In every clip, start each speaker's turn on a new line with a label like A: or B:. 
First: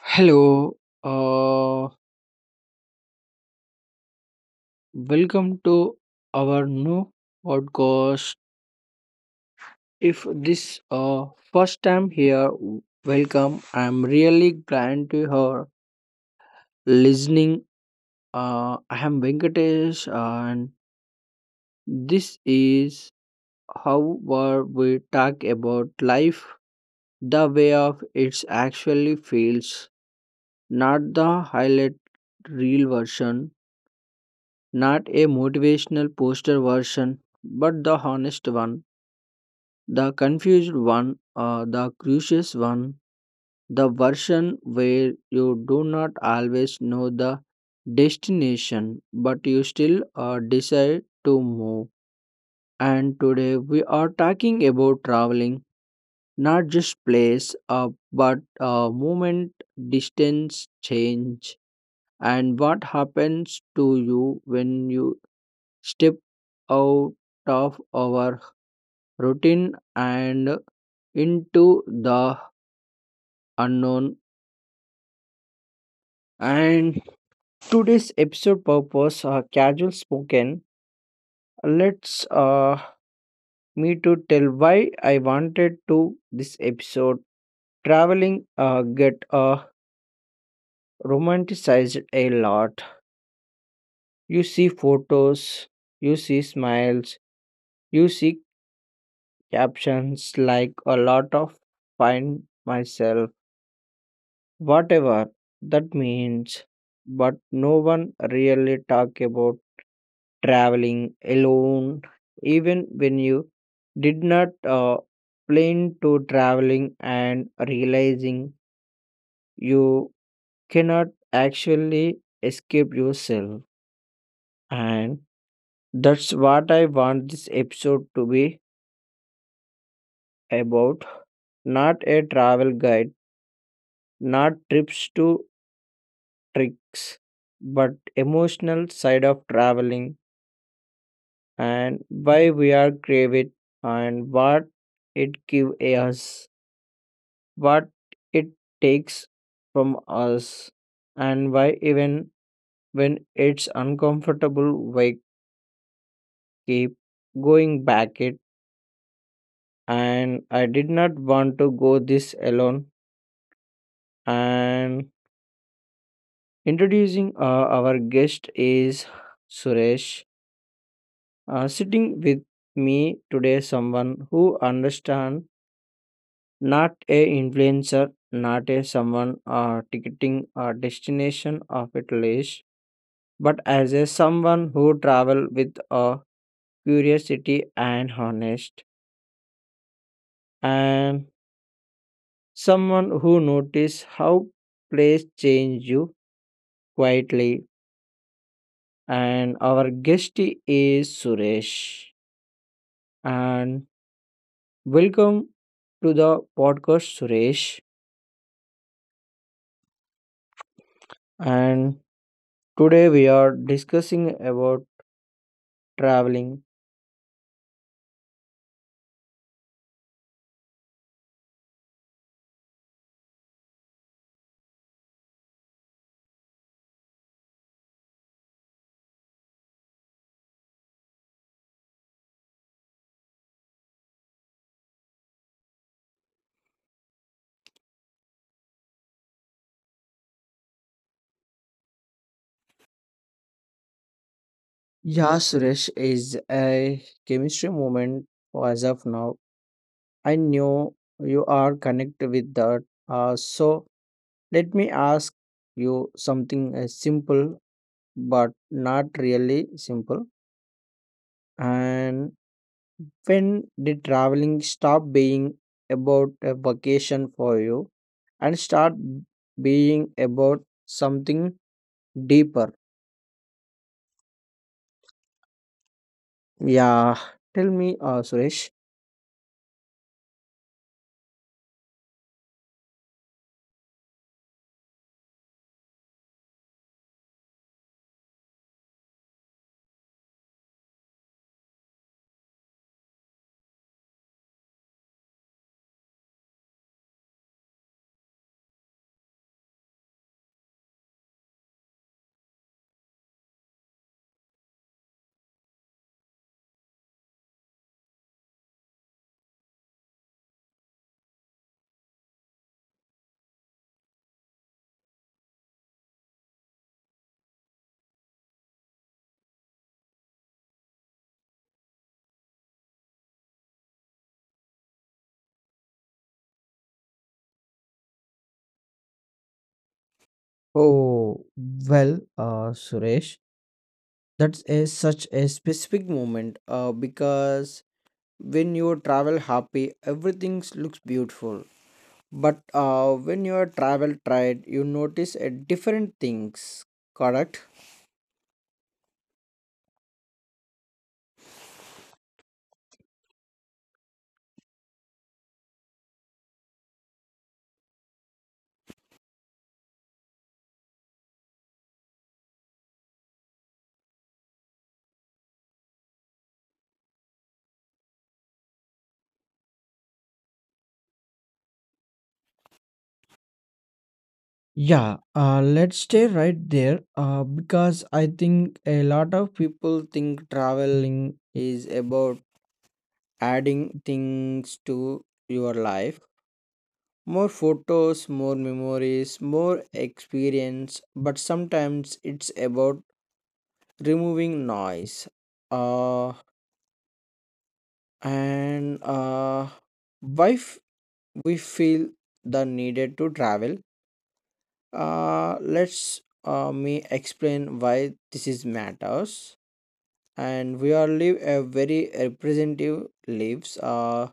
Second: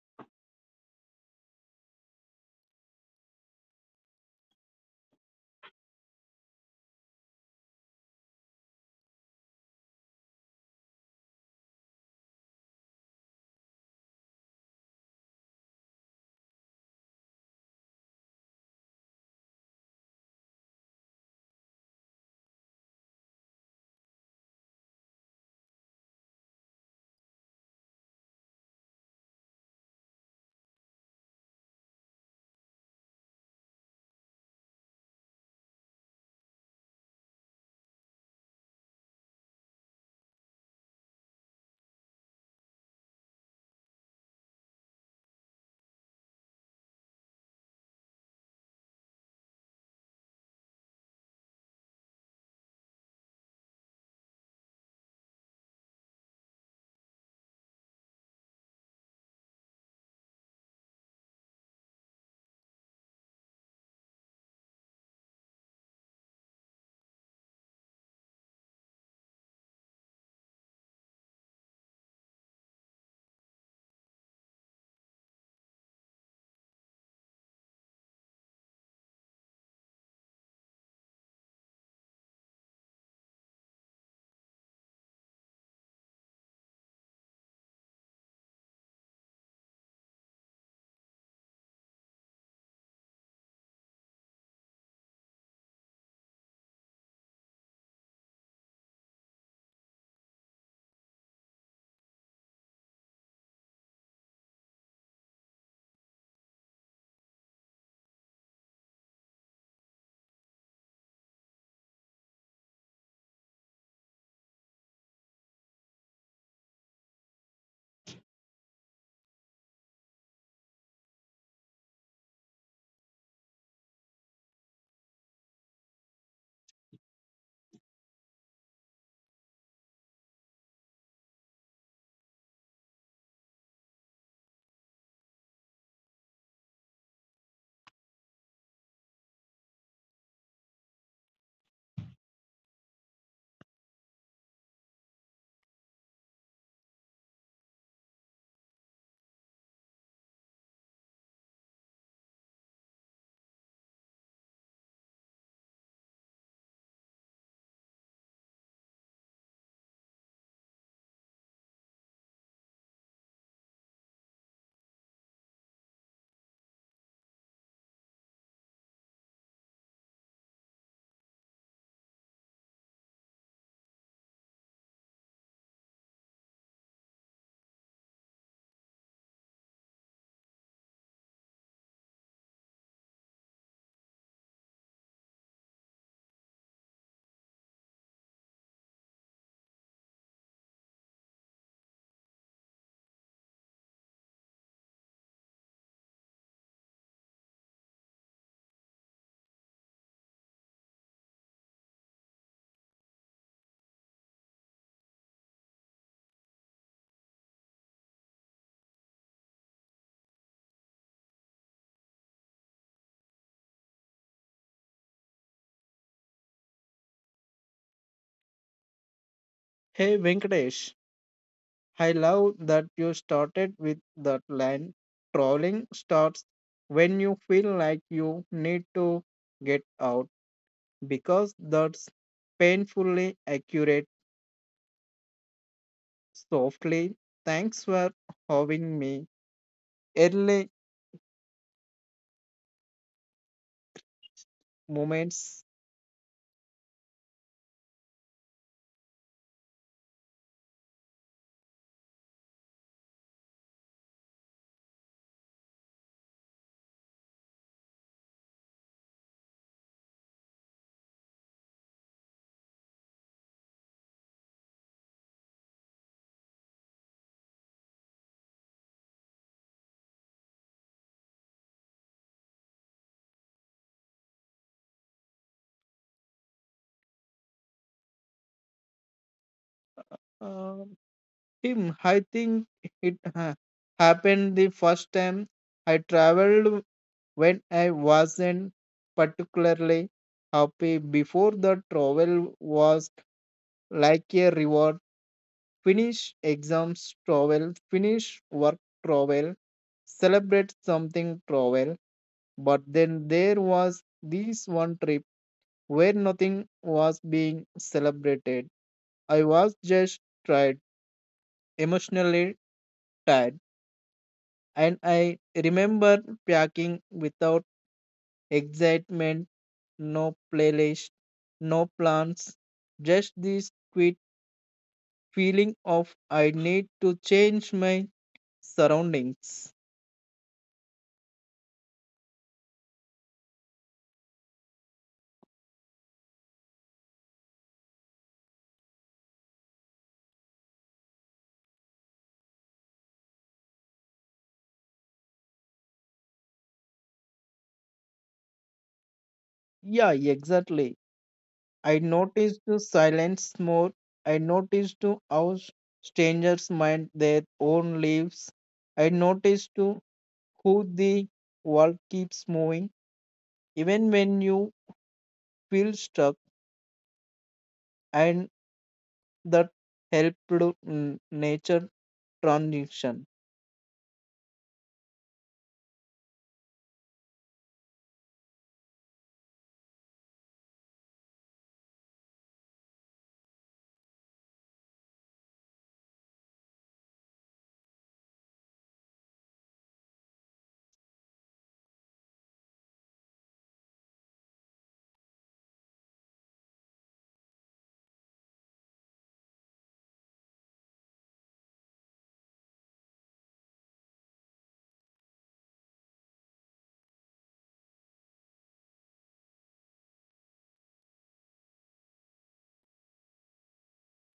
A: Hello, uh, welcome to our new podcast. If this uh first time here, welcome. I'm really glad to hear listening. I am Venkatesh, and this is how where we talk about life the way of it actually feels, not the highlight real version. Not a motivational poster version, but the honest one, the confused one, the curious one, the version where you do not always know the destination, but you still decide to move. And today we are talking about traveling, not just place, but movement, distance, change, and what happens to you when you step out of our routine and into the unknown. And today's episode purpose casual spoken. Let's me to tell why I wanted to this episode. Traveling get romanticized a lot. You see photos, you see smiles, you see captions like a lot of find myself, whatever that means, but no one really talk about traveling alone, even when you did not uh, plan to traveling and realizing you cannot actually escape yourself. And that's what I want this episode to be about. Not a travel guide, not trips to tricks, but emotional side of traveling and why we are crave it and what it give us, what it takes from us, and why even when it's uncomfortable we keep going back it. And I did not want to go this alone. And introducing our guest is Suresh, sitting with me today, someone who understands, not a influencer, not a someone ticketing a destination of a list, but as a someone who travel with a curiosity and honest, and someone who notice how place change you quietly. And our guest is Suresh. And welcome to the podcast, Suresh. And today we are discussing about traveling.
B: Hey Venkatesh, I love that you started with that line. Trolling starts when you feel like you need to get out because that's painfully accurate. Softly, thanks for having me. Early
A: Yeah,
B: moments,
A: Suresh is a chemistry moment as of now. I know you are connected with that. So let me ask you something simple, but not really simple. And when did traveling stop being about a vacation for you and start being about something deeper? Yeah, tell me, Suresh.
B: uh, him. I think it ha- happened the first time I traveled when I wasn't particularly happy before the travel was like a reward. Finish exams travel, finish work travel, celebrate something travel. But then there was this one trip where nothing was being celebrated. I was just tired, emotionally tired, and I remember packing without excitement no playlist, no plans, just this quick feeling of I need to change my surroundings.
A: Oh, well, Suresh. That is such a specific moment because when you travel happy, everything looks beautiful. But when you are travel tired, you notice a different things, correct?
B: Yeah, exactly. I noticed the silence more. I noticed to how strangers mind their own lives. I noticed to who the world keeps moving, even when you feel stuck, and that helped to, nature transition.
A: Yeah, let's stay right there because I think a lot of people think traveling is about adding things to your life. More photos, more memories, more experience, but sometimes it's about removing noise, uh, and why we feel the needed to travel. Uh, let's me explain why this is matters. And we are live a very representative lives,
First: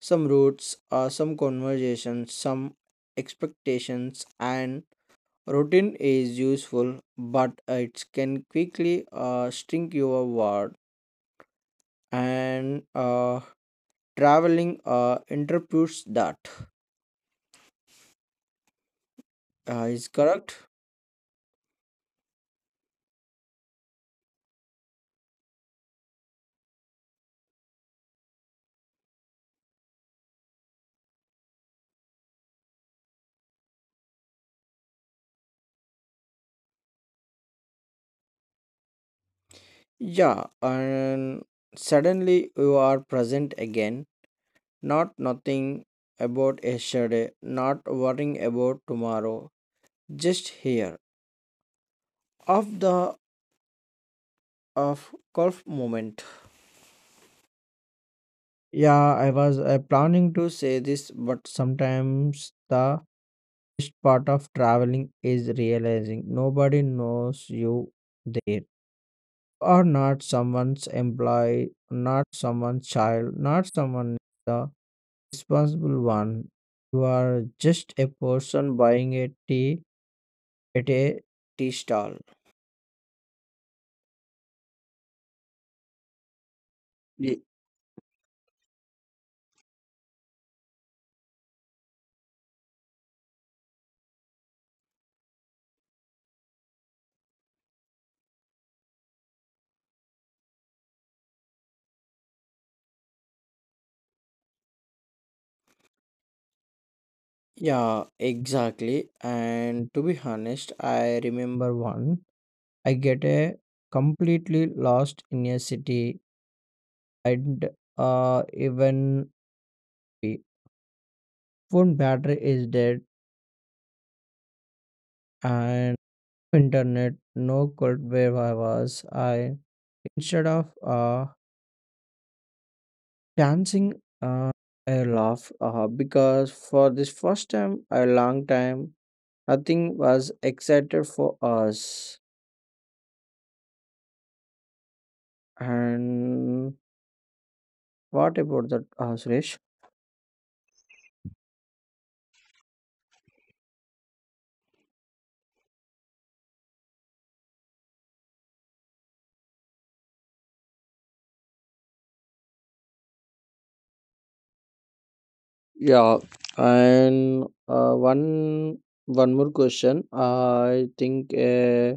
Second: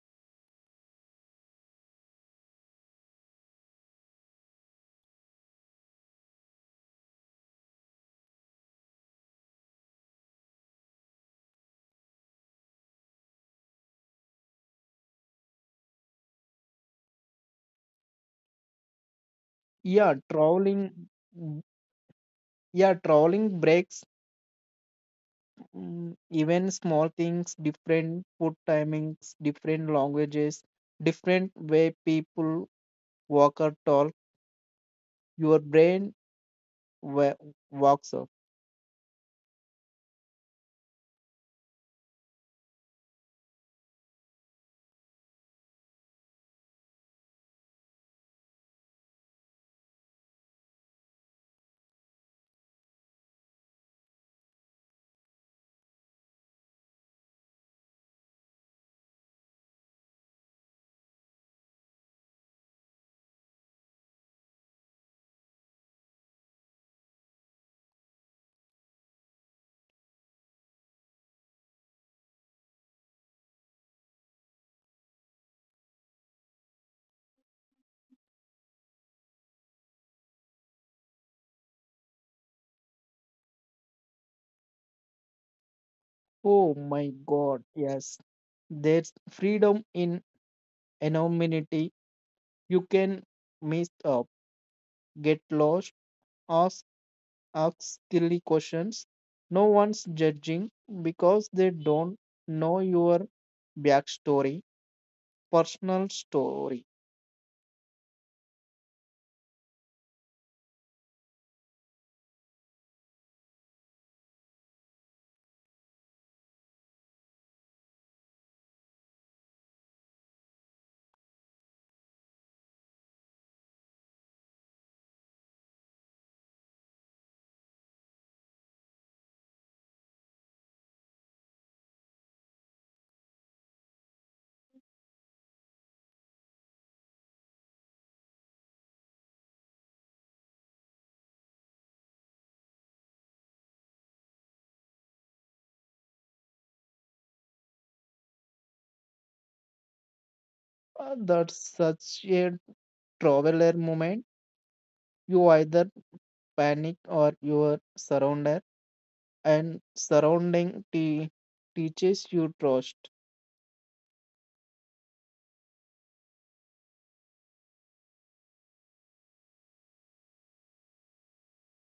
A: some roots, some conversations, some expectations, and routine is useful, but it can quickly string your word. And traveling interprets that, is
B: Yeah,
A: correct.
B: traveling Yeah, trolling breaks mm, even small things, different food timings, different languages, different way people walk or talk. Your brain wa- walks up.
A: Yeah, and suddenly you are present again, not nothing about yesterday, not worrying about tomorrow, just here of the of golf moment. Yeah, I was planning to say this, but sometimes the best part of traveling is realizing nobody knows you there. Or not someone's employee, not someone's child, not someone the responsible one. You are just a person buying a tea at a tea stall.
B: Oh my
A: Ye-
B: God, yes. There's freedom in anonymity. You can mess up, get lost, ask, ask silly questions. No one's judging because they don't know your backstory, personal story
A: Yeah, exactly. And to be honest, I remember one. I get a completely lost in a city, and even the phone battery is dead, and internet, no cold where I was. I instead of dancing, uh, I laugh because for this first time a long time nothing was excited for us. And what about that, Suresh?
B: That's such a traveler moment. You either panic or your surrounder and teaches you trust.
A: Yeah, and one more question, I think a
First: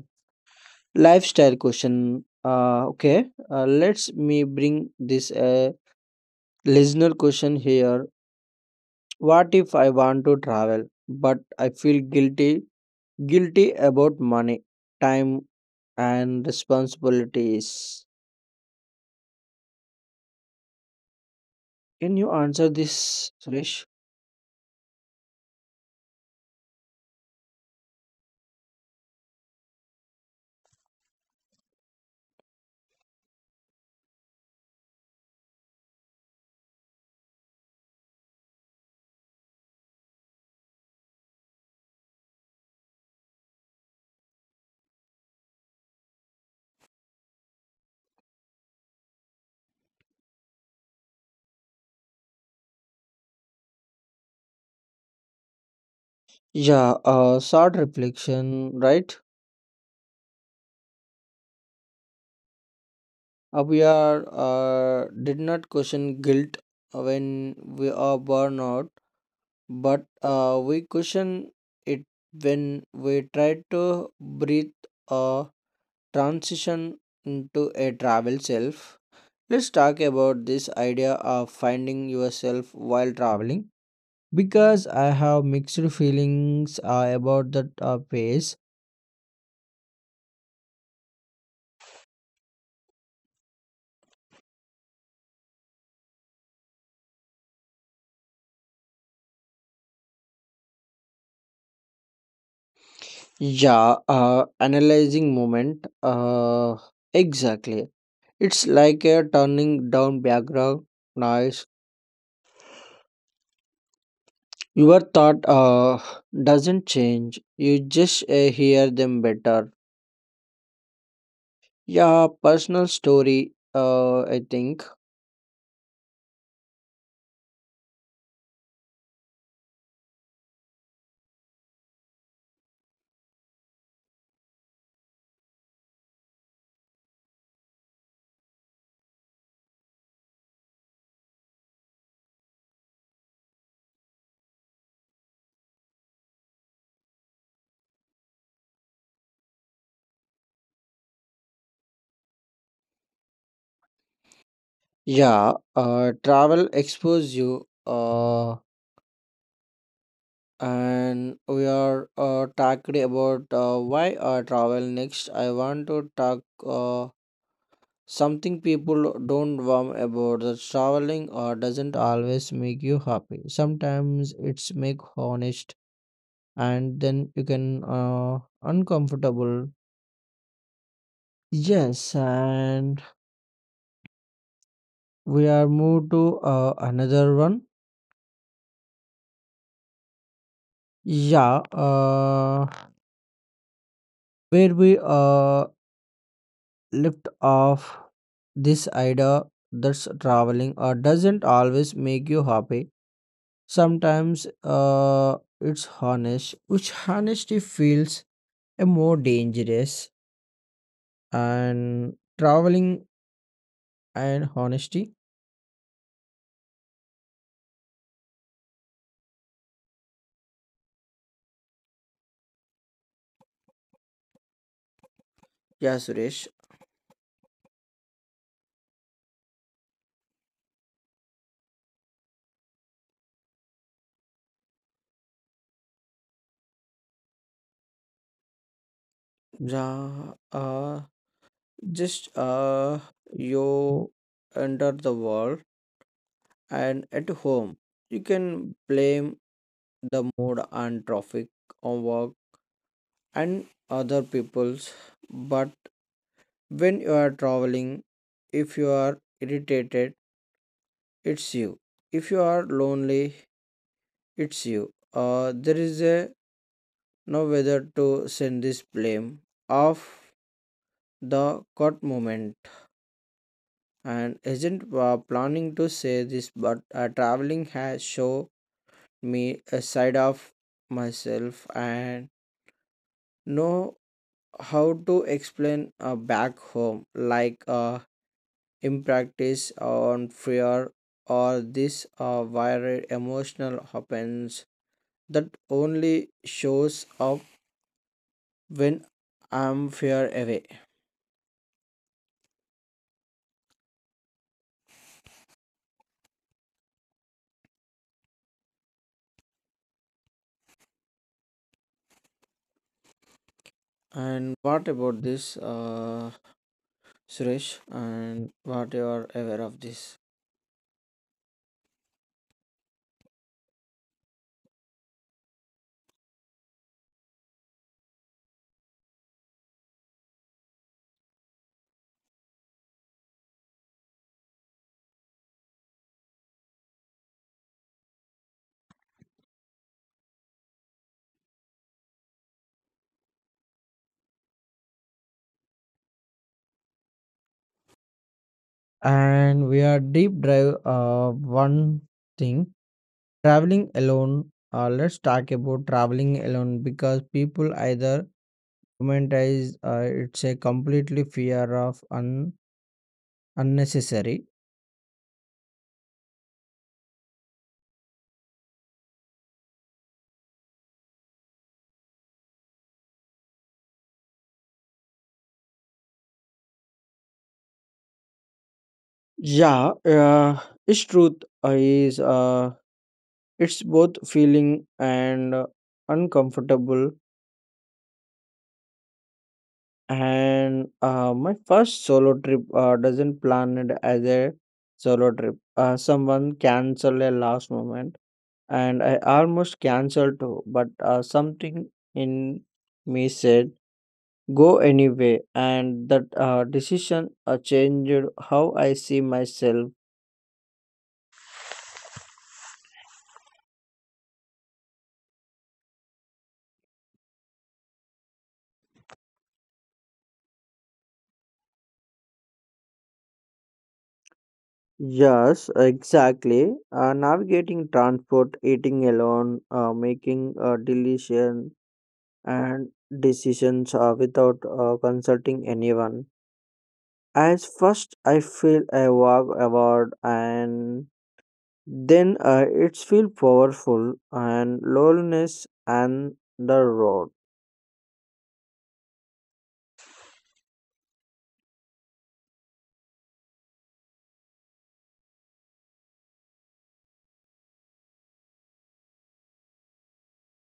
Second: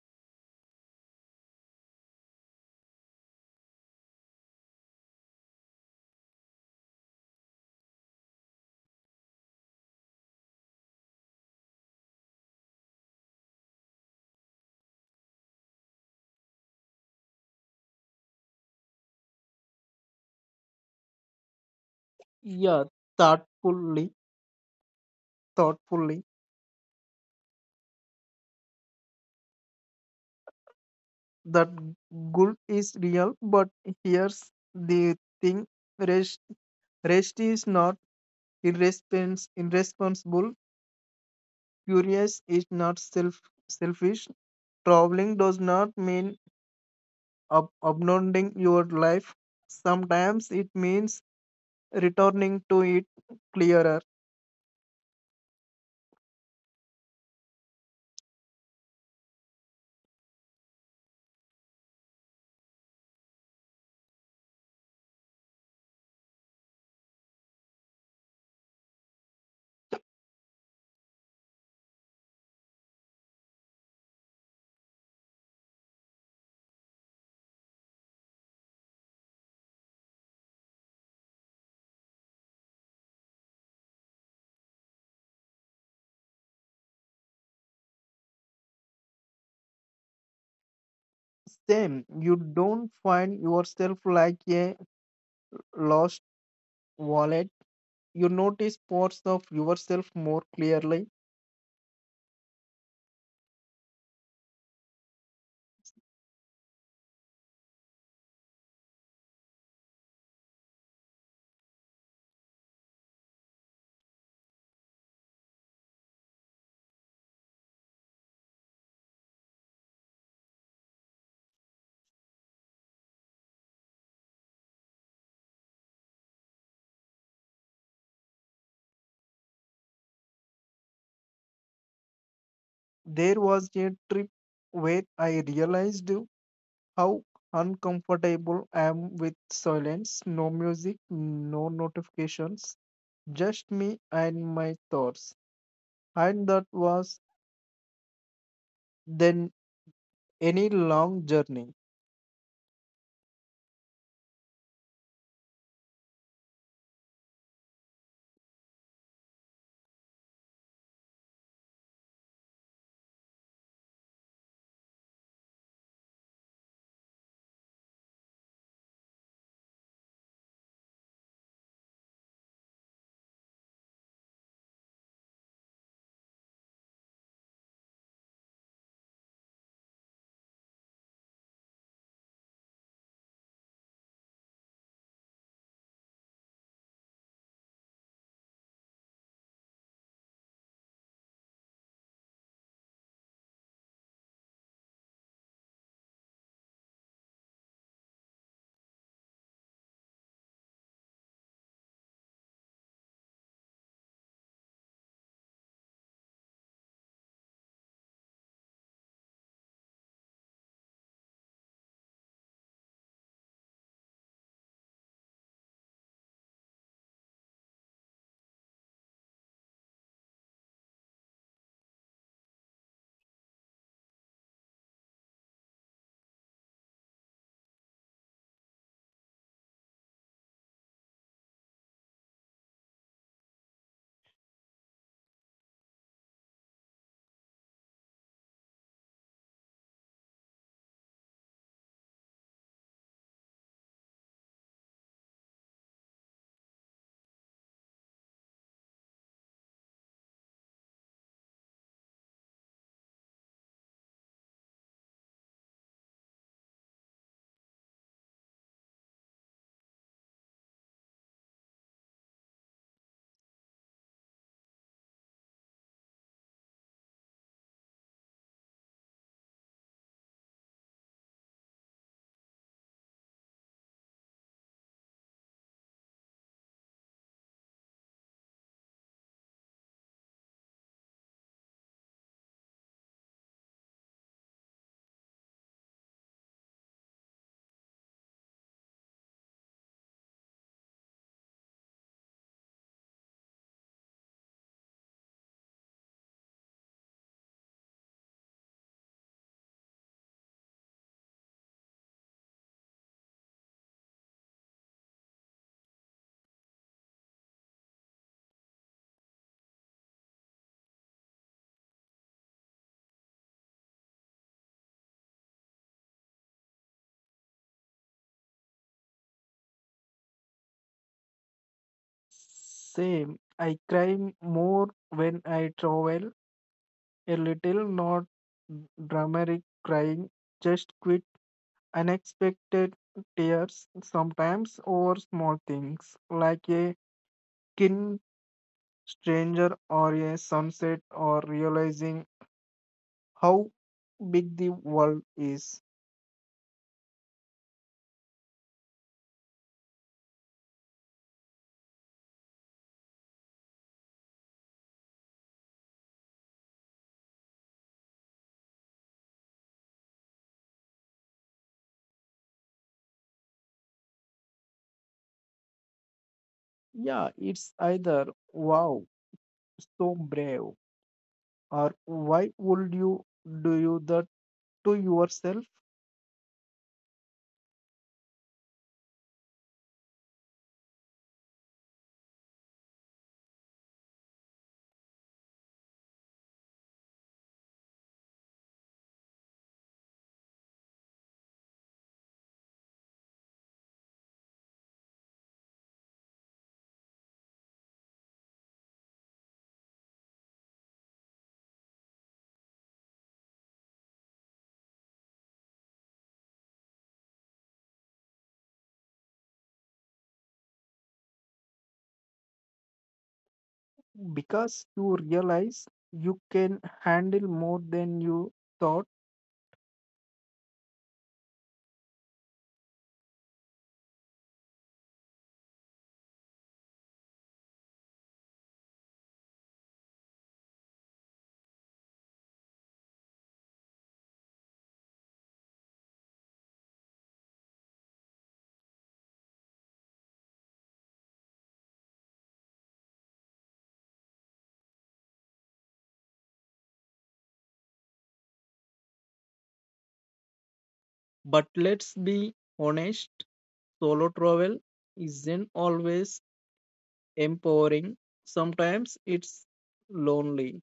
A: lifestyle question. Uh, okay let's me bring this listener question here. What if I want to travel, but I feel guilty, guilty about money, time, and responsibilities? Can you answer
B: Yeah,
A: this, Suresh?
B: thoughtfully, thoughtfully. That good is real, but here's the thing: rest, rest is not irresponsible. Curious is not self selfish. Traveling does not mean uploading your life. Sometimes it means returning to it clearer.
A: Yeah, short reflection, right? We are did not question guilt when we are born out, but we question it when we try to breathe a transition into a travel self. Let's talk about this idea of finding yourself while traveling because I have mixed feelings about that phase.
B: Same, you don't find yourself like a lost wallet. You notice parts of yourself more clearly.
A: Yeah, analyzing moment. Exactly. It's like a turning down background noise. Your thought doesn't change, you just hear them better. Yeah, personal story, I think.
B: There was a trip where I realized how uncomfortable I am with silence, no music, no notifications, just me and my thoughts. And that was then any long journey.
A: Yeah, travel expose you. And we are talked about why travel. Next I want to talk something people don't warm about, that traveling doesn't always make you happy, sometimes it's make honest, and then you can uncomfortable. Yes, and we are moved to another one. Yeah, where we lift off this idea that's traveling doesn't always make you happy. Sometimes it's honest, which honesty feels a more dangerous. And traveling and honesty, yeah, Suresh. Ja, just you enter the world. And at home you can blame the mood and traffic on work and other people's, but when you are traveling, if you are irritated, it's you. If you are lonely, it's you. There is a no whether to send this blame of the cut moment. And isn't planning to say this, but traveling has shown me a side of myself and know how to explain back home, like impractice on fear or this viral emotional happens that only shows up when I'm fear away. And what about this, Suresh? And what you are aware of this?
B: Same. I cry more when I travel. A little, not dramatic crying, just quick, unexpected tears, sometimes over small things like a kin stranger or a sunset or realizing how big the world is.
A: And we are deep drive one thing, traveling alone. Let's talk about traveling alone because people either romanticize it's a completely fear of unnecessary.
B: Yeah, it's either wow, so brave, or why would you do you that to yourself?
A: Yeah, its truth is it's both feeling and uncomfortable. And my first solo trip doesn't plan it as a solo trip. Someone canceled a last moment, and I almost canceled too. But something in me said go anyway, and that decision changed how I see myself.
B: Because you realize you can handle more than you thought.
A: Yes, exactly. Navigating transport, eating alone, making a decision and decisions without consulting anyone. As first, I feel I walk about, and then it's feel powerful and loneliness and the road.
B: But let's be honest, solo travel isn't always empowering. Sometimes it's lonely.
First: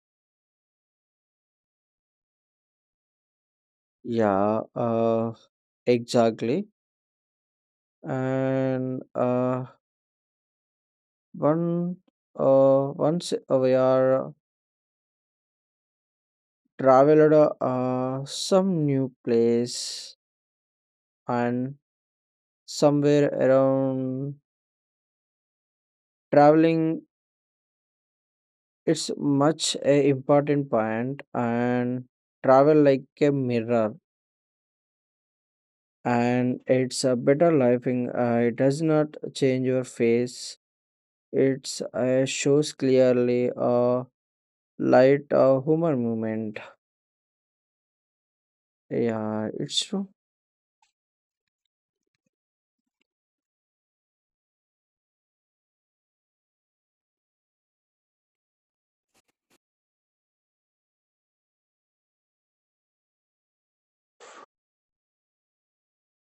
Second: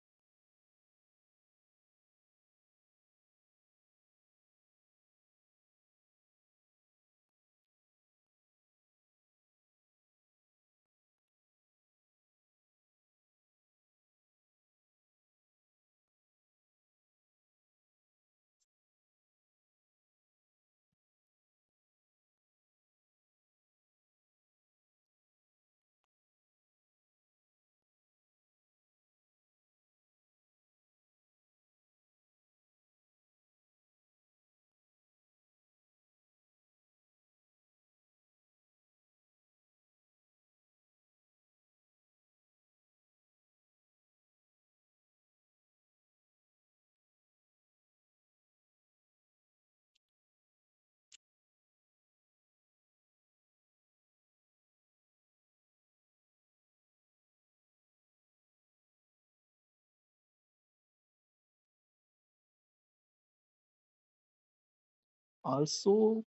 A: Yeah. Exactly. And one once we are traveled some new place and somewhere around traveling, it's much a important point. And travel like a mirror, and it's a better life in, it does not change your face, it's shows clearly a light, humor movement. Yeah, it's true.
B: Also,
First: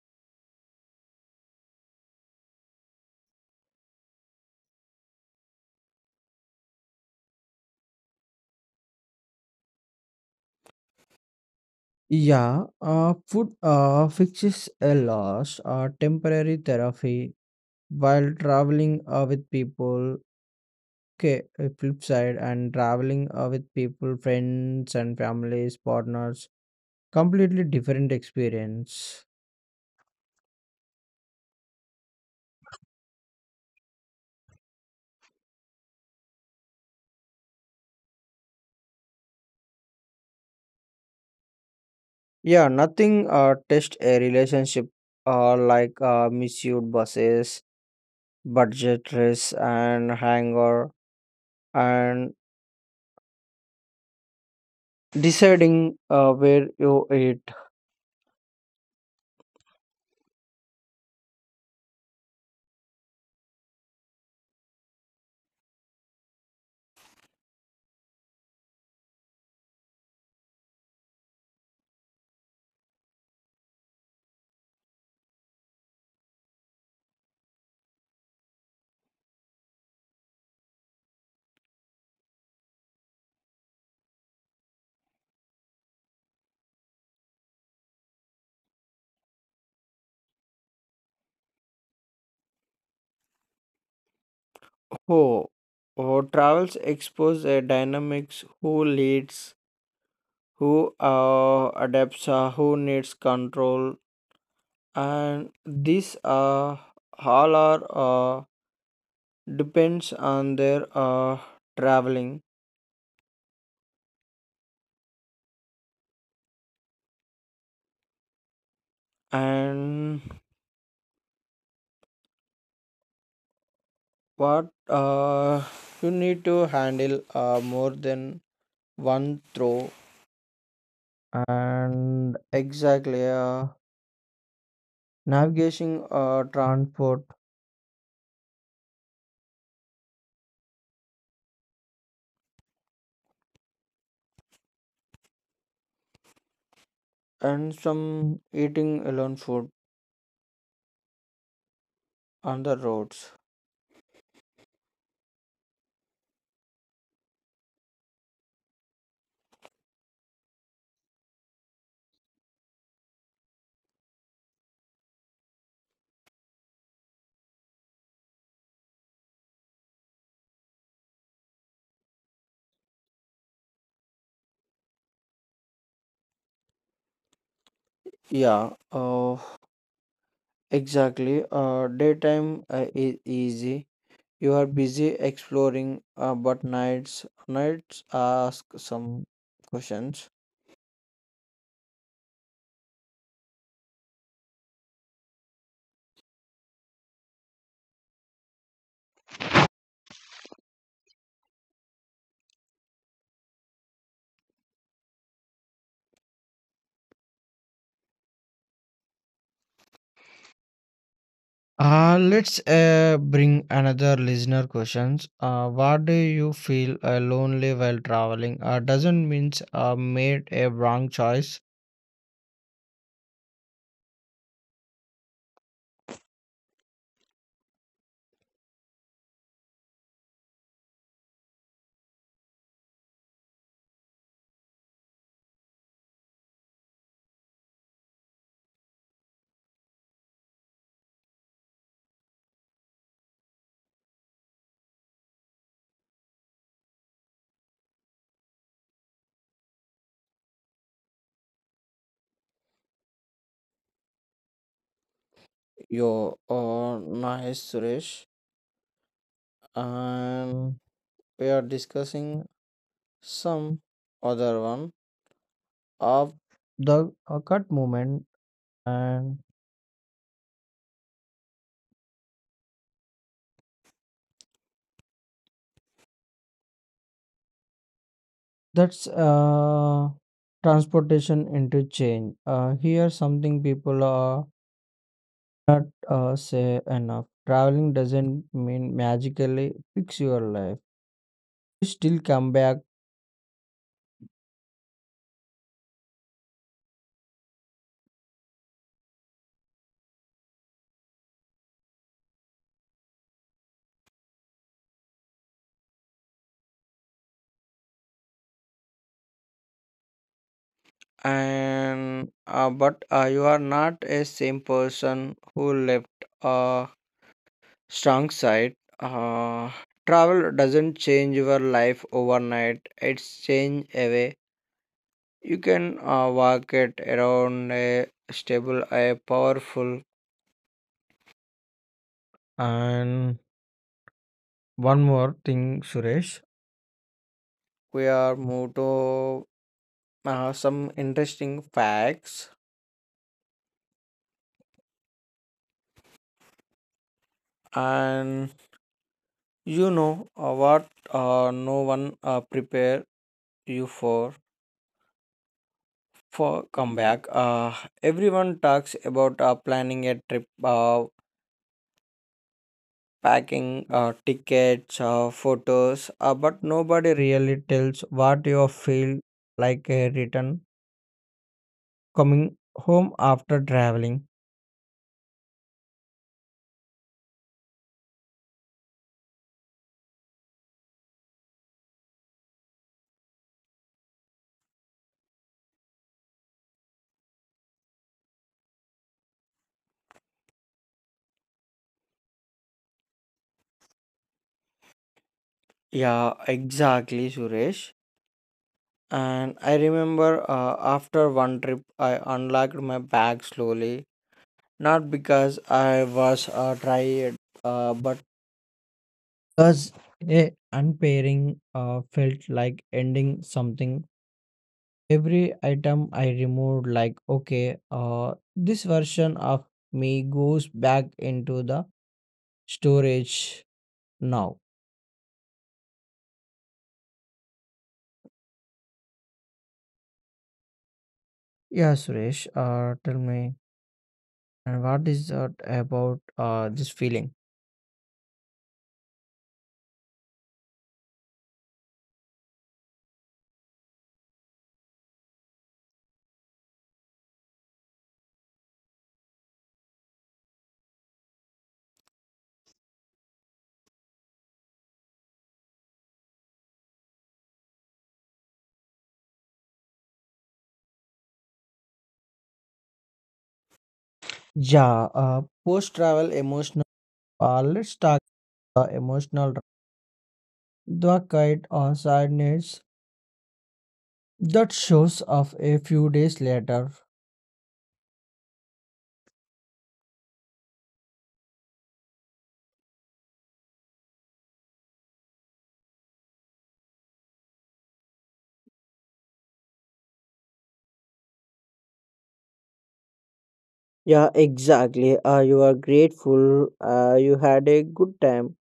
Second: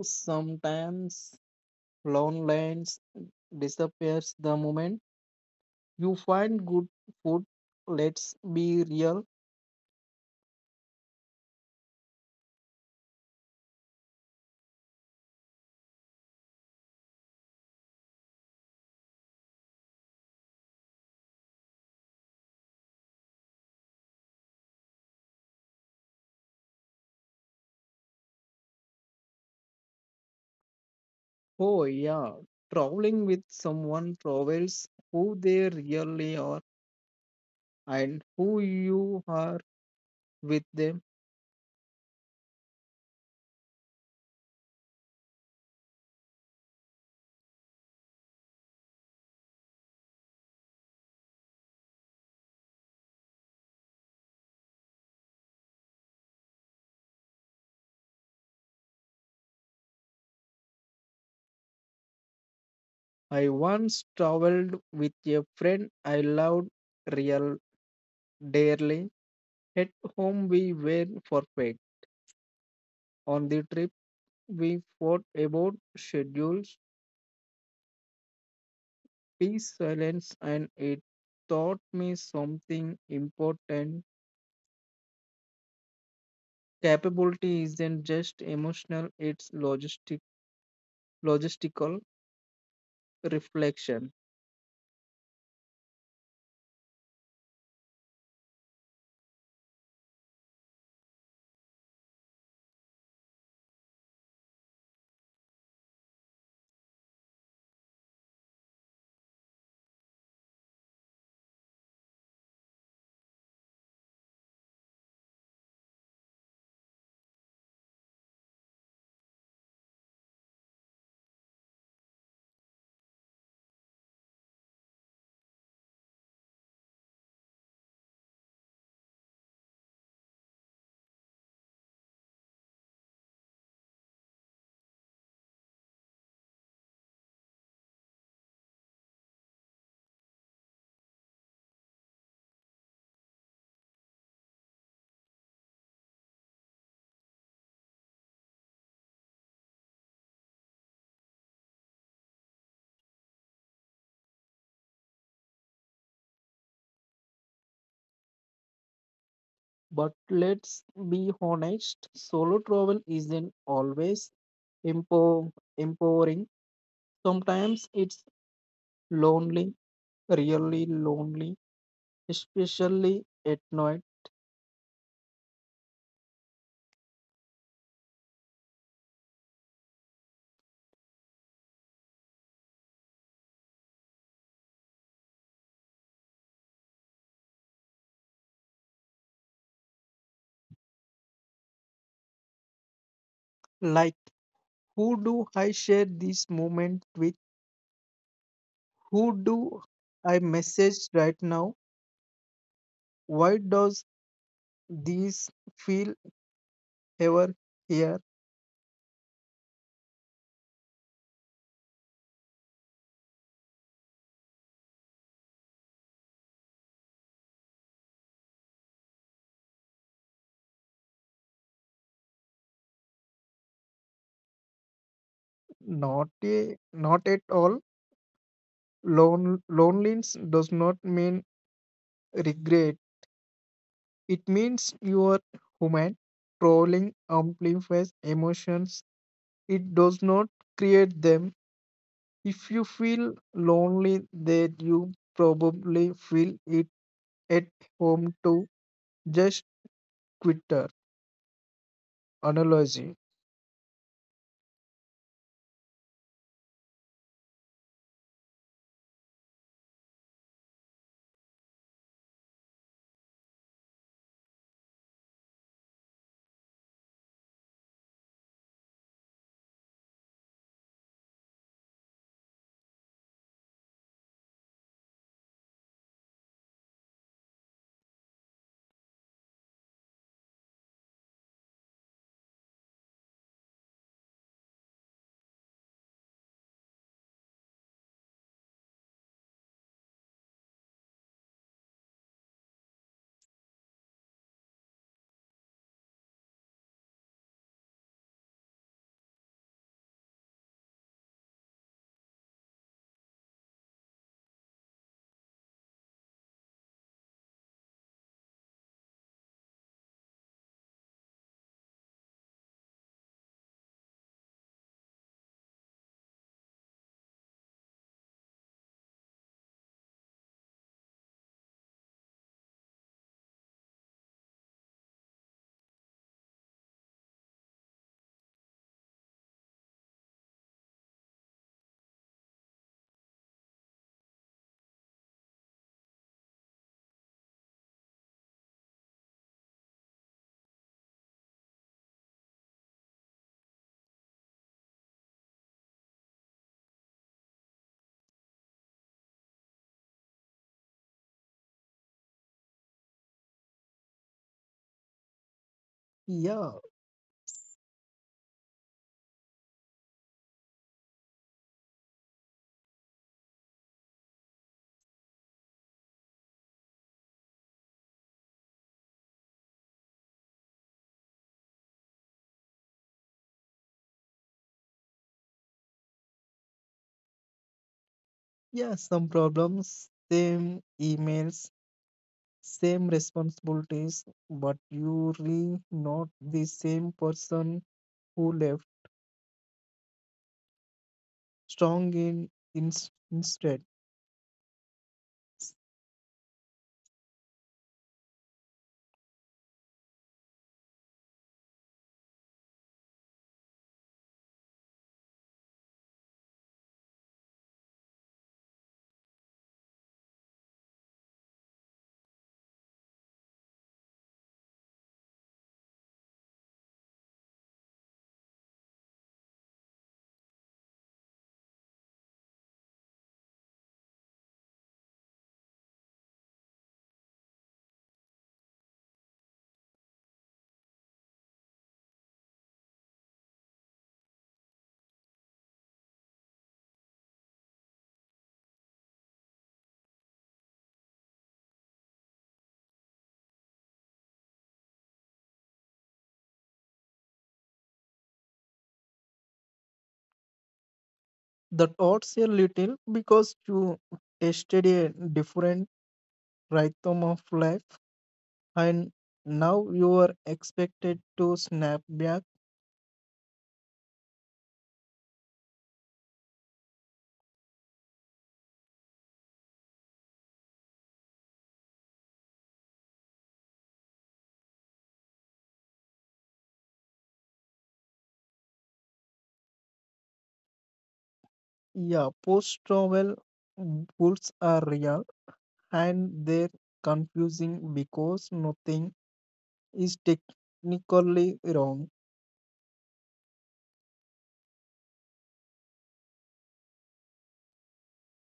B: sometimes loneliness disappears the moment you find good food. Let's be real.
A: Yeah, food fixes a loss, temporary therapy while traveling with people. Okay, flip side, and traveling with people, friends and families, partners, completely different experience.
B: Oh, yeah. Traveling with someone travels who they really are and who you are with them.
A: Yeah, nothing test a relationship like misused buses, budget dress and hangar, and deciding where you eat.
B: I once traveled with a friend I loved real dearly. At home we were perfect. On the trip we fought about schedules, peace, silence, and it taught me something important. Capability isn't just emotional, it's logistical reflection.
A: Oh, oh, travels expose a dynamics, who leads, who adapts, who needs control, and this all are depends on their traveling. And what you need to handle more than one throw. And exactly, navigation, transport, and some eating alone food on the roads.
B: But let's be honest, solo travel isn't always empo- empowering. Sometimes it's lonely, really lonely, especially at night.
A: Yeah, exactly. Daytime is easy. You are busy exploring, but nights ask some questions.
B: Like, who do I share this moment with? Who do I message right now? Why does this feel ever here?
A: Let's bring another listener questions. What do you feel lonely while traveling? Doesn't means made a wrong choice.
B: Not at all. Loneliness does not mean regret. It means you are human. Trolling amplifies emotions. It does not create them. If you feel lonely, then you probably feel it at home too. Just Twitter analogy.
A: Yo, nice Suresh, and we are discussing some other one of the cut moment. And that's transportation interchange. Here, something people are not say enough. Traveling doesn't mean magically fix your life. You still come back. And but you are not a same person who left a strong side. uh, Travel doesn't change your life overnight, it's change away you can walk it around a stable, a powerful. And one more thing, Suresh. We are moved to some interesting facts. And you know what, no one prepare you for
B: Yeah,
A: comeback. Everyone talks about planning a trip, packing, tickets, photos, but nobody really tells what you feel like a return coming home after traveling.
B: yeah, some problems, same emails, same responsibilities, but you really not the same person who left strong in instead.
A: Yeah, exactly, Suresh. And I remember after one trip, I unlocked my bag slowly. Not because I was tired, but because a unpairing felt like ending something. Every item I removed, like, okay, this version of me goes back into the storage now. Yeah, Suresh, tell me. And what is that about this feeling?
B: That odds a little because you tested a different rhythm of life and now you are expected to snap back.
A: Yeah, post travel emotional. Let's talk the emotional the kind of sadness that shows up a few days later.
B: Yeah, post travel goals are real and they're confusing because nothing is technically wrong.
A: Yeah, exactly. You are grateful. You had a good time.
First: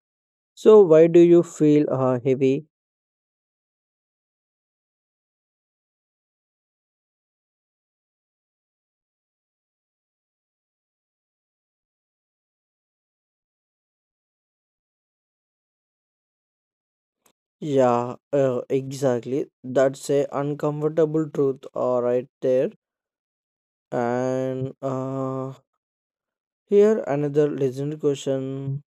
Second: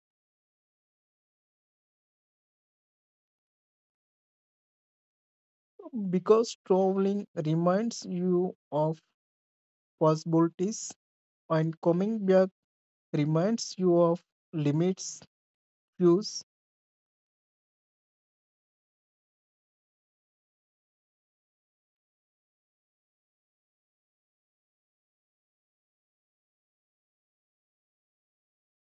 A: So why do you feel heavy?
B: Because traveling reminds you of possibilities and coming back reminds you of limits, views,
A: Yeah, exactly. That's a uncomfortable truth, right there. And Here another listener question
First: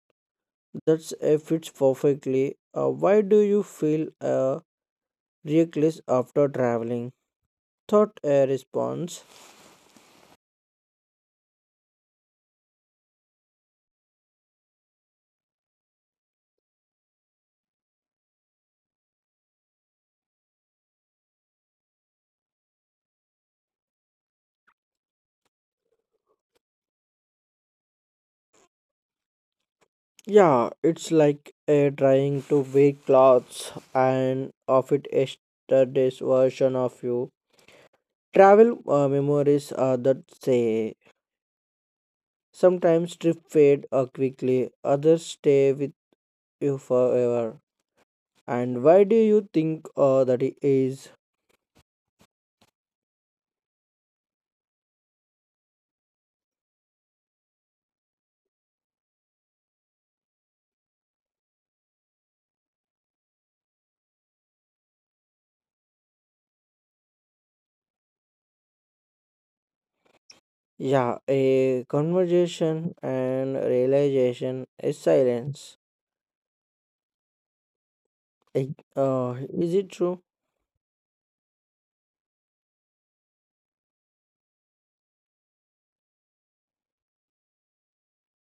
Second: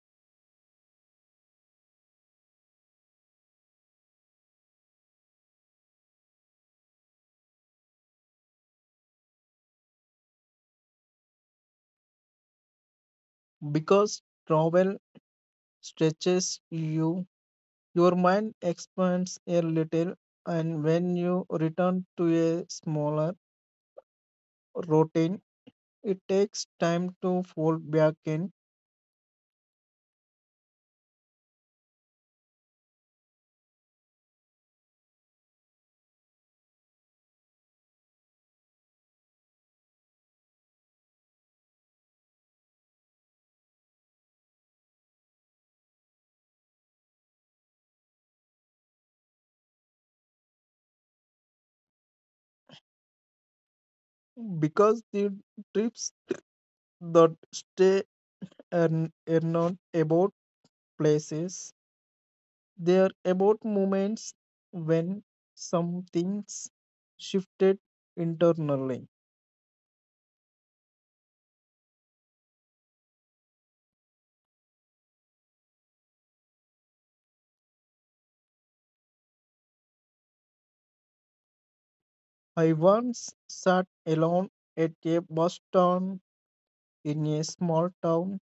A: That's fits perfectly. Why do you feel reckless after traveling? Thought a response.
B: because travel stretches you. Your mind expands a little, and when you return to a smaller routine, it takes time to fold back in
A: Yeah, it's like trying to wear clothes and of it yesterday's version of you. Travel memories are that say sometimes trip fade quickly, others stay with you forever. And why do you think that it is?
B: because the trips that stay and are not about places, they are about moments when something's shifted internally.
A: Yeah, a conversation and realization is silence. Is it true?
B: I once sat alone at a bus stand in a small town,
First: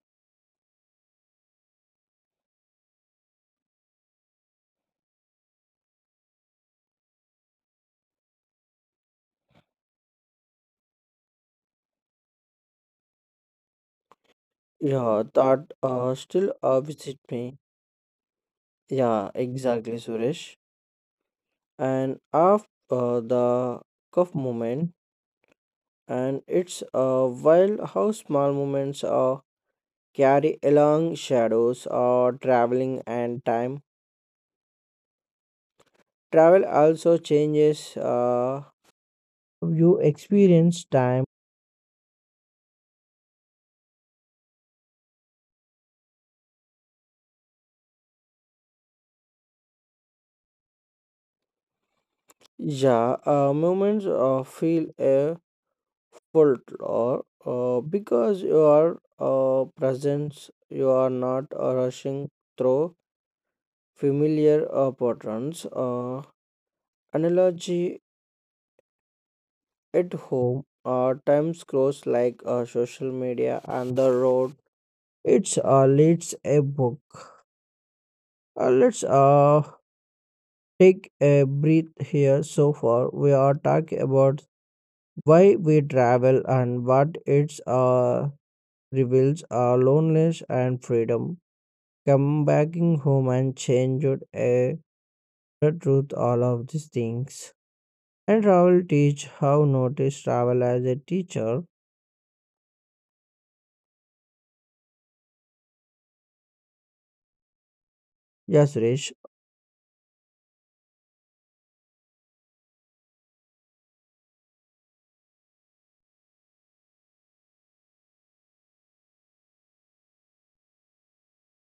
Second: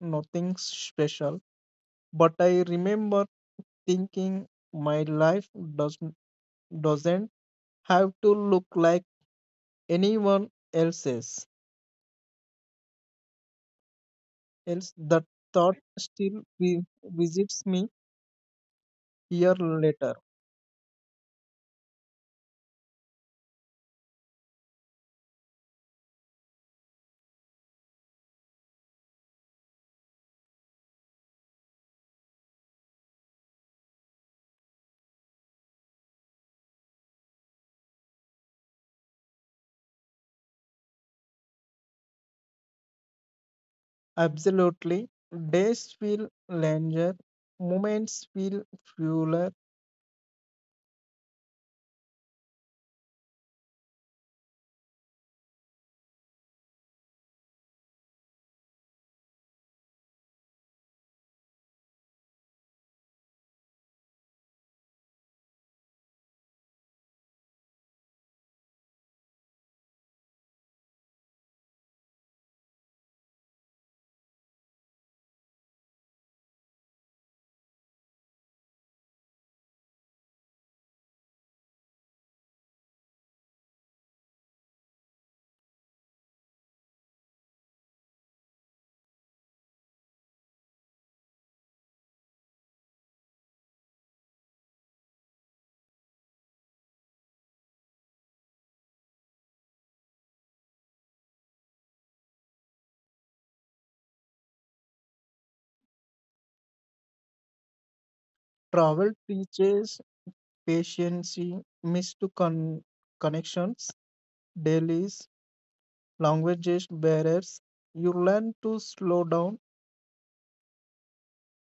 B: nothing special. But I remember thinking my life doesn't doesn't have to look like anyone else's. Else that
A: Yeah, that
B: thought
A: still visit me.
B: visits me
A: Yeah,
B: year
A: exactly,
B: later.
A: Suresh. And after the cuff moment, and it's wild how small moments carry along shadows or traveling and time. Travel also changes you experience time.
B: Absolutely. Days feel longer, moments feel fuller.
A: Yeah, moments feel a folklore because you are presence, you are not rushing through familiar patterns. Analogy at home, time scrolls like social media and the road. It's leads a book. Let's take a breath here. So far, we are talking about why we travel and what it's reveals our loneliness and freedom. Come backing home and change your air, the truth, all of these things. And travel teach how notice travel as a teacher. Yes,
B: Travel
A: Rish.
B: teaches patience, missed con- connections, dailies, languages, barriers. You learn to slow down.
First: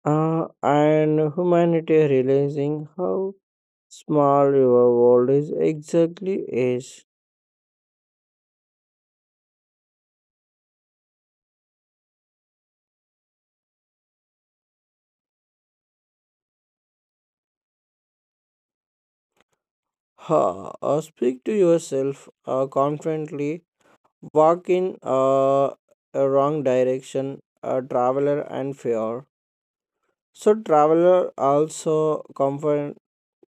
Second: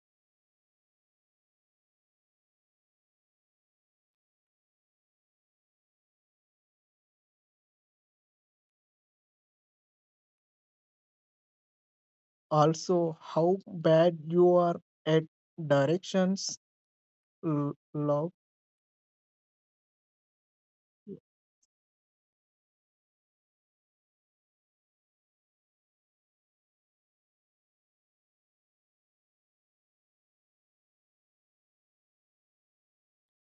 A: And humanity realizing how small your world is exactly is.
B: Also, how bad you are at directions, l- love,
A: Ha! Speak to yourself confidently. Walk in a wrong direction, a traveler and fear. So traveler also comfort,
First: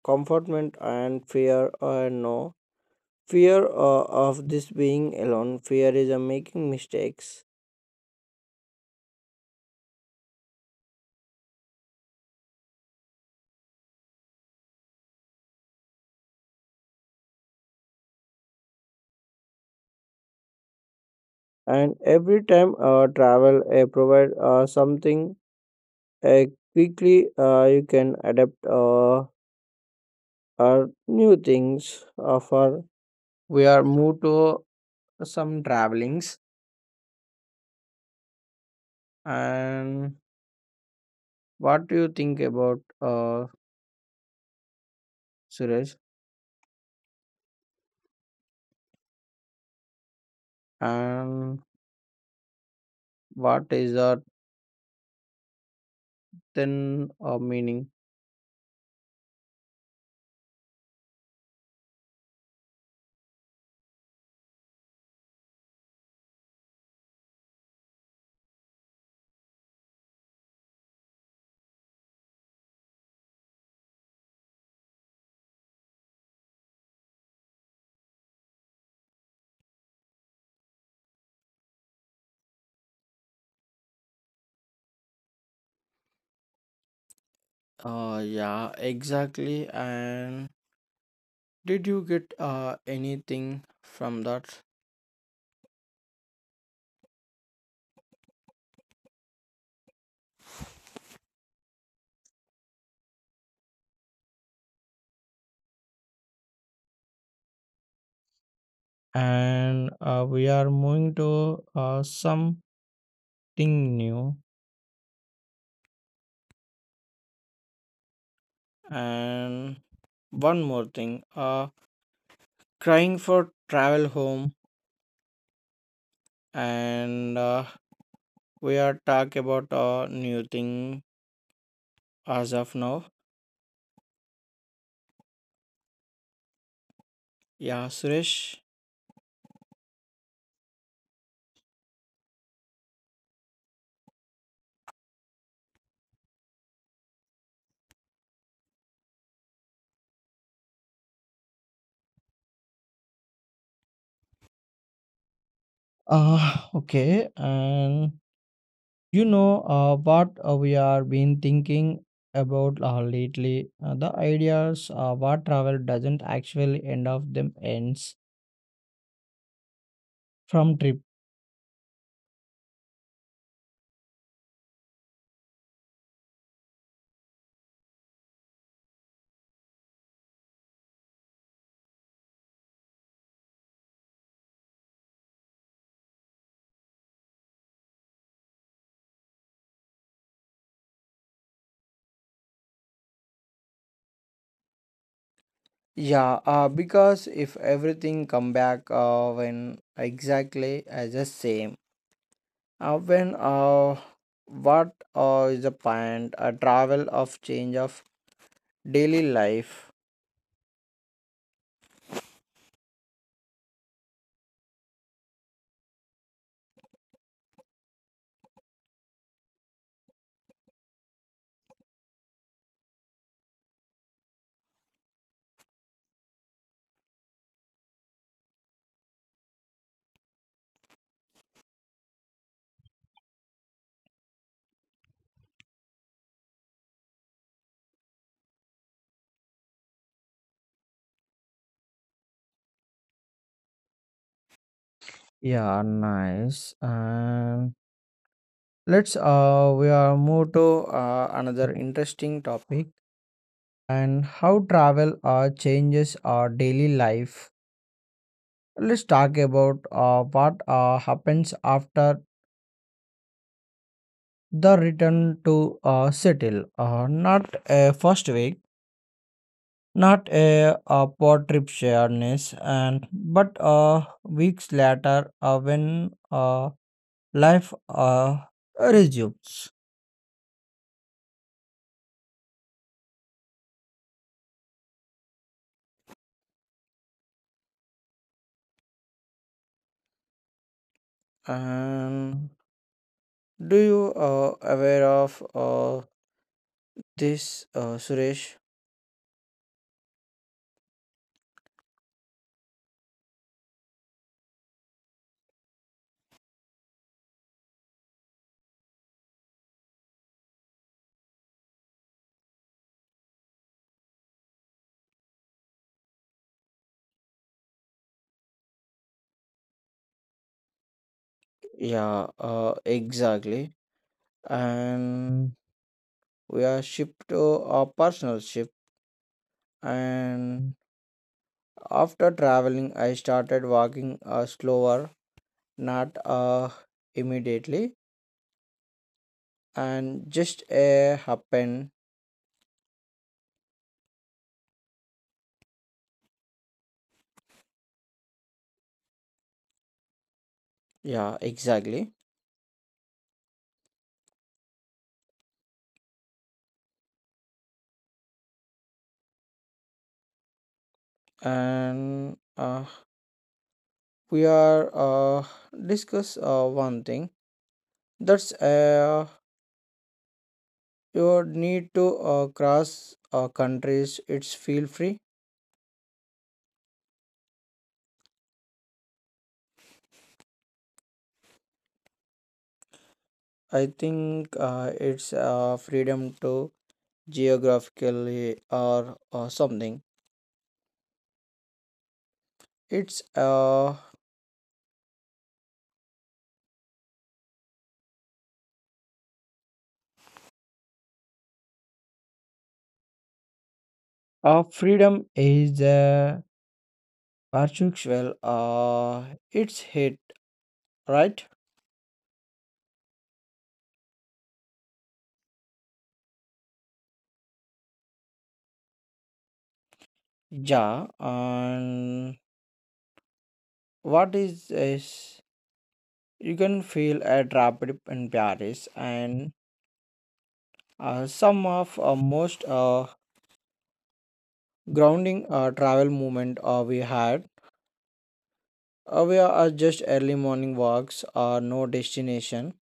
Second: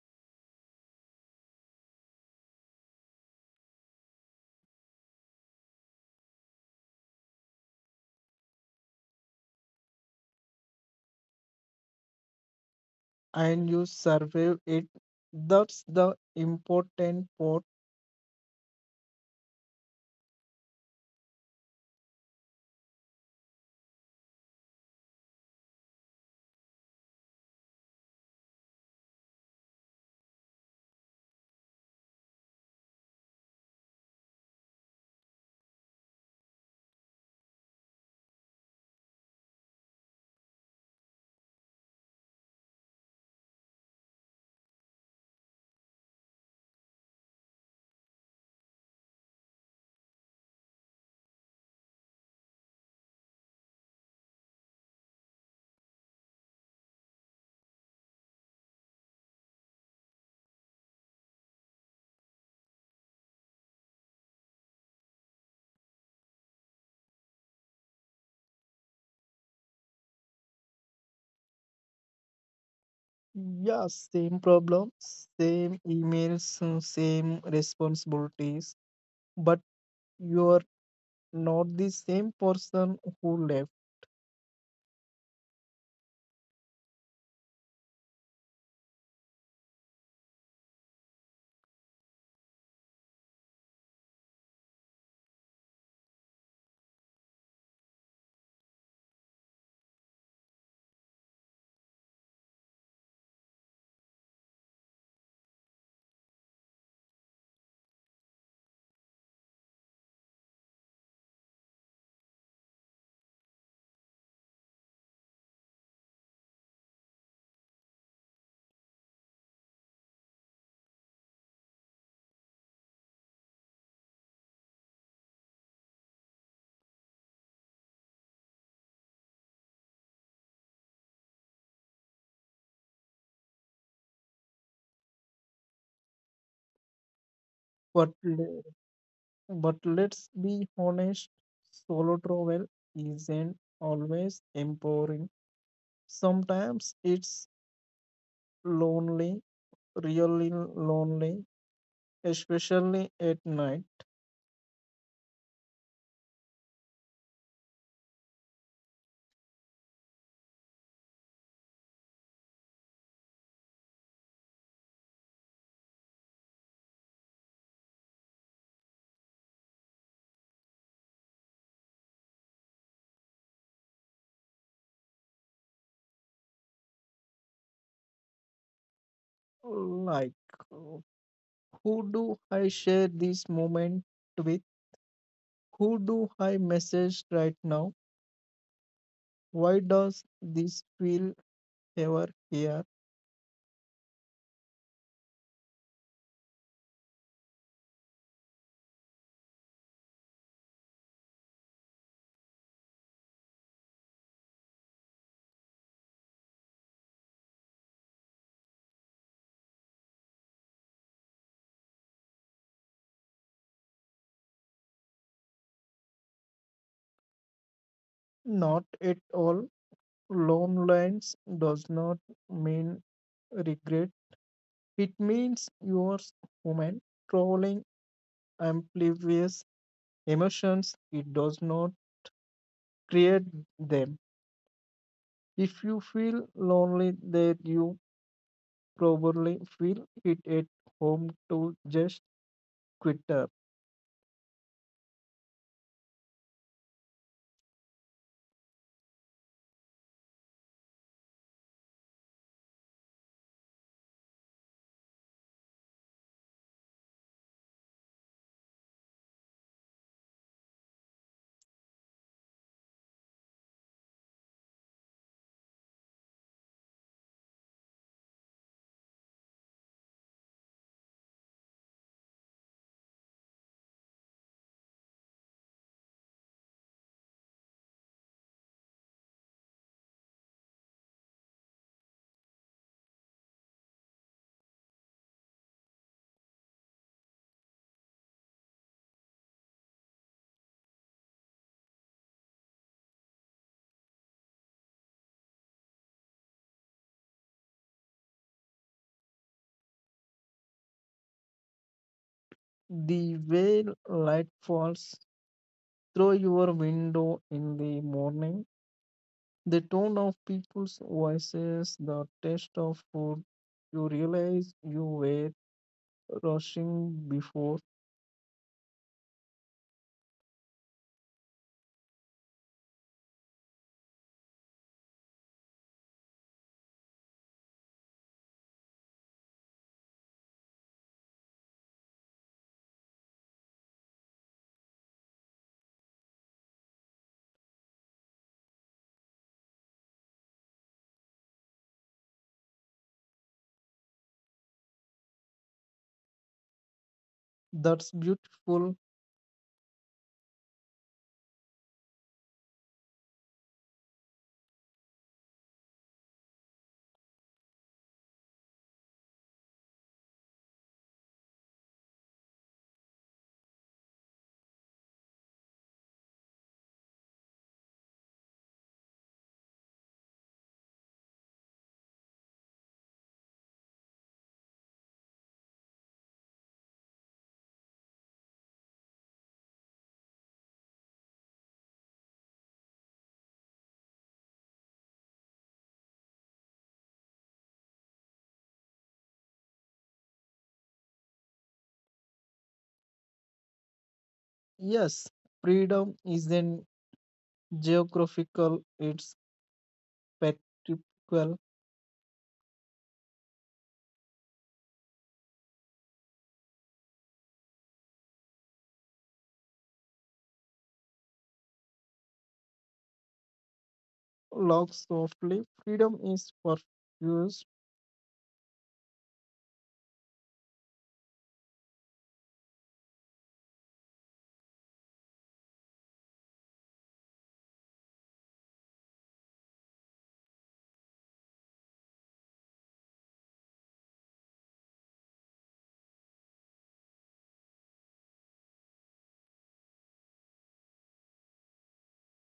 A: comfortment and fear or no fear of this being alone. Fear is a making mistakes,
B: and you survive it. That's the important part.
A: and every time travel provide something uh, quickly you can adapt or new things. For we are moved to some travelings and what do you think about Suresh and what is the than meaning.
B: Yeah, same problem, same emails, same responsibilities, but you're not the same person who left.
A: Yeah, exactly. And did you get anything from that? And we are moving to something new. And one more thing. Crying for travel home, and we are talk about a new thing as of now. Yeah,
B: But,
A: Suresh.
B: le- but let's be honest, solo travel isn't always empowering. Sometimes it's lonely, really lonely, especially at night.
A: Okay, and you know what we are been thinking about lately. The ideas what travel doesn't actually end of them ends from trip.
B: Like, uh, who do I share this moment with? Who do I message right now? Why does this feel ever here?
A: Yeah, because if everything come back when exactly as the same, when what is the point? A travel of change of daily life.
B: Not at all. Loneliness does not mean regret. It means you're human, trolling amplifies emotions. It does not create them. If you feel lonely, that you probably feel it at home to just Twitter.
A: Yeah, nice. And let's we are move to another interesting topic. And how travel changes our daily life. Let's talk about what happens after the return to settle. Not a first week, not a poor trip shareness, and but weeks later when life resumes. And do you aware of this, Suresh?
B: The way light falls through your window in the morning, the tone of people's voices, the taste of food, you realize you were rushing before.
A: Yeah, exactly. And we are shipped to a personal ship and after traveling I started walking slower, not immediately, and just a happen.
B: That's beautiful.
A: Yeah, exactly. And we are discuss one thing that's you need to cross countries it's feel free. I think it's freedom to geographically or something. It's
B: Yes, freedom isn't geographical, it's spectral.
A: freedom is perceptual. It's hit right.
B: Log softly. Freedom is perfused.
A: Yeah, and what is you can feel a drop in Paris and some of most grounding travel movement we had. We are just early morning walks or no destination.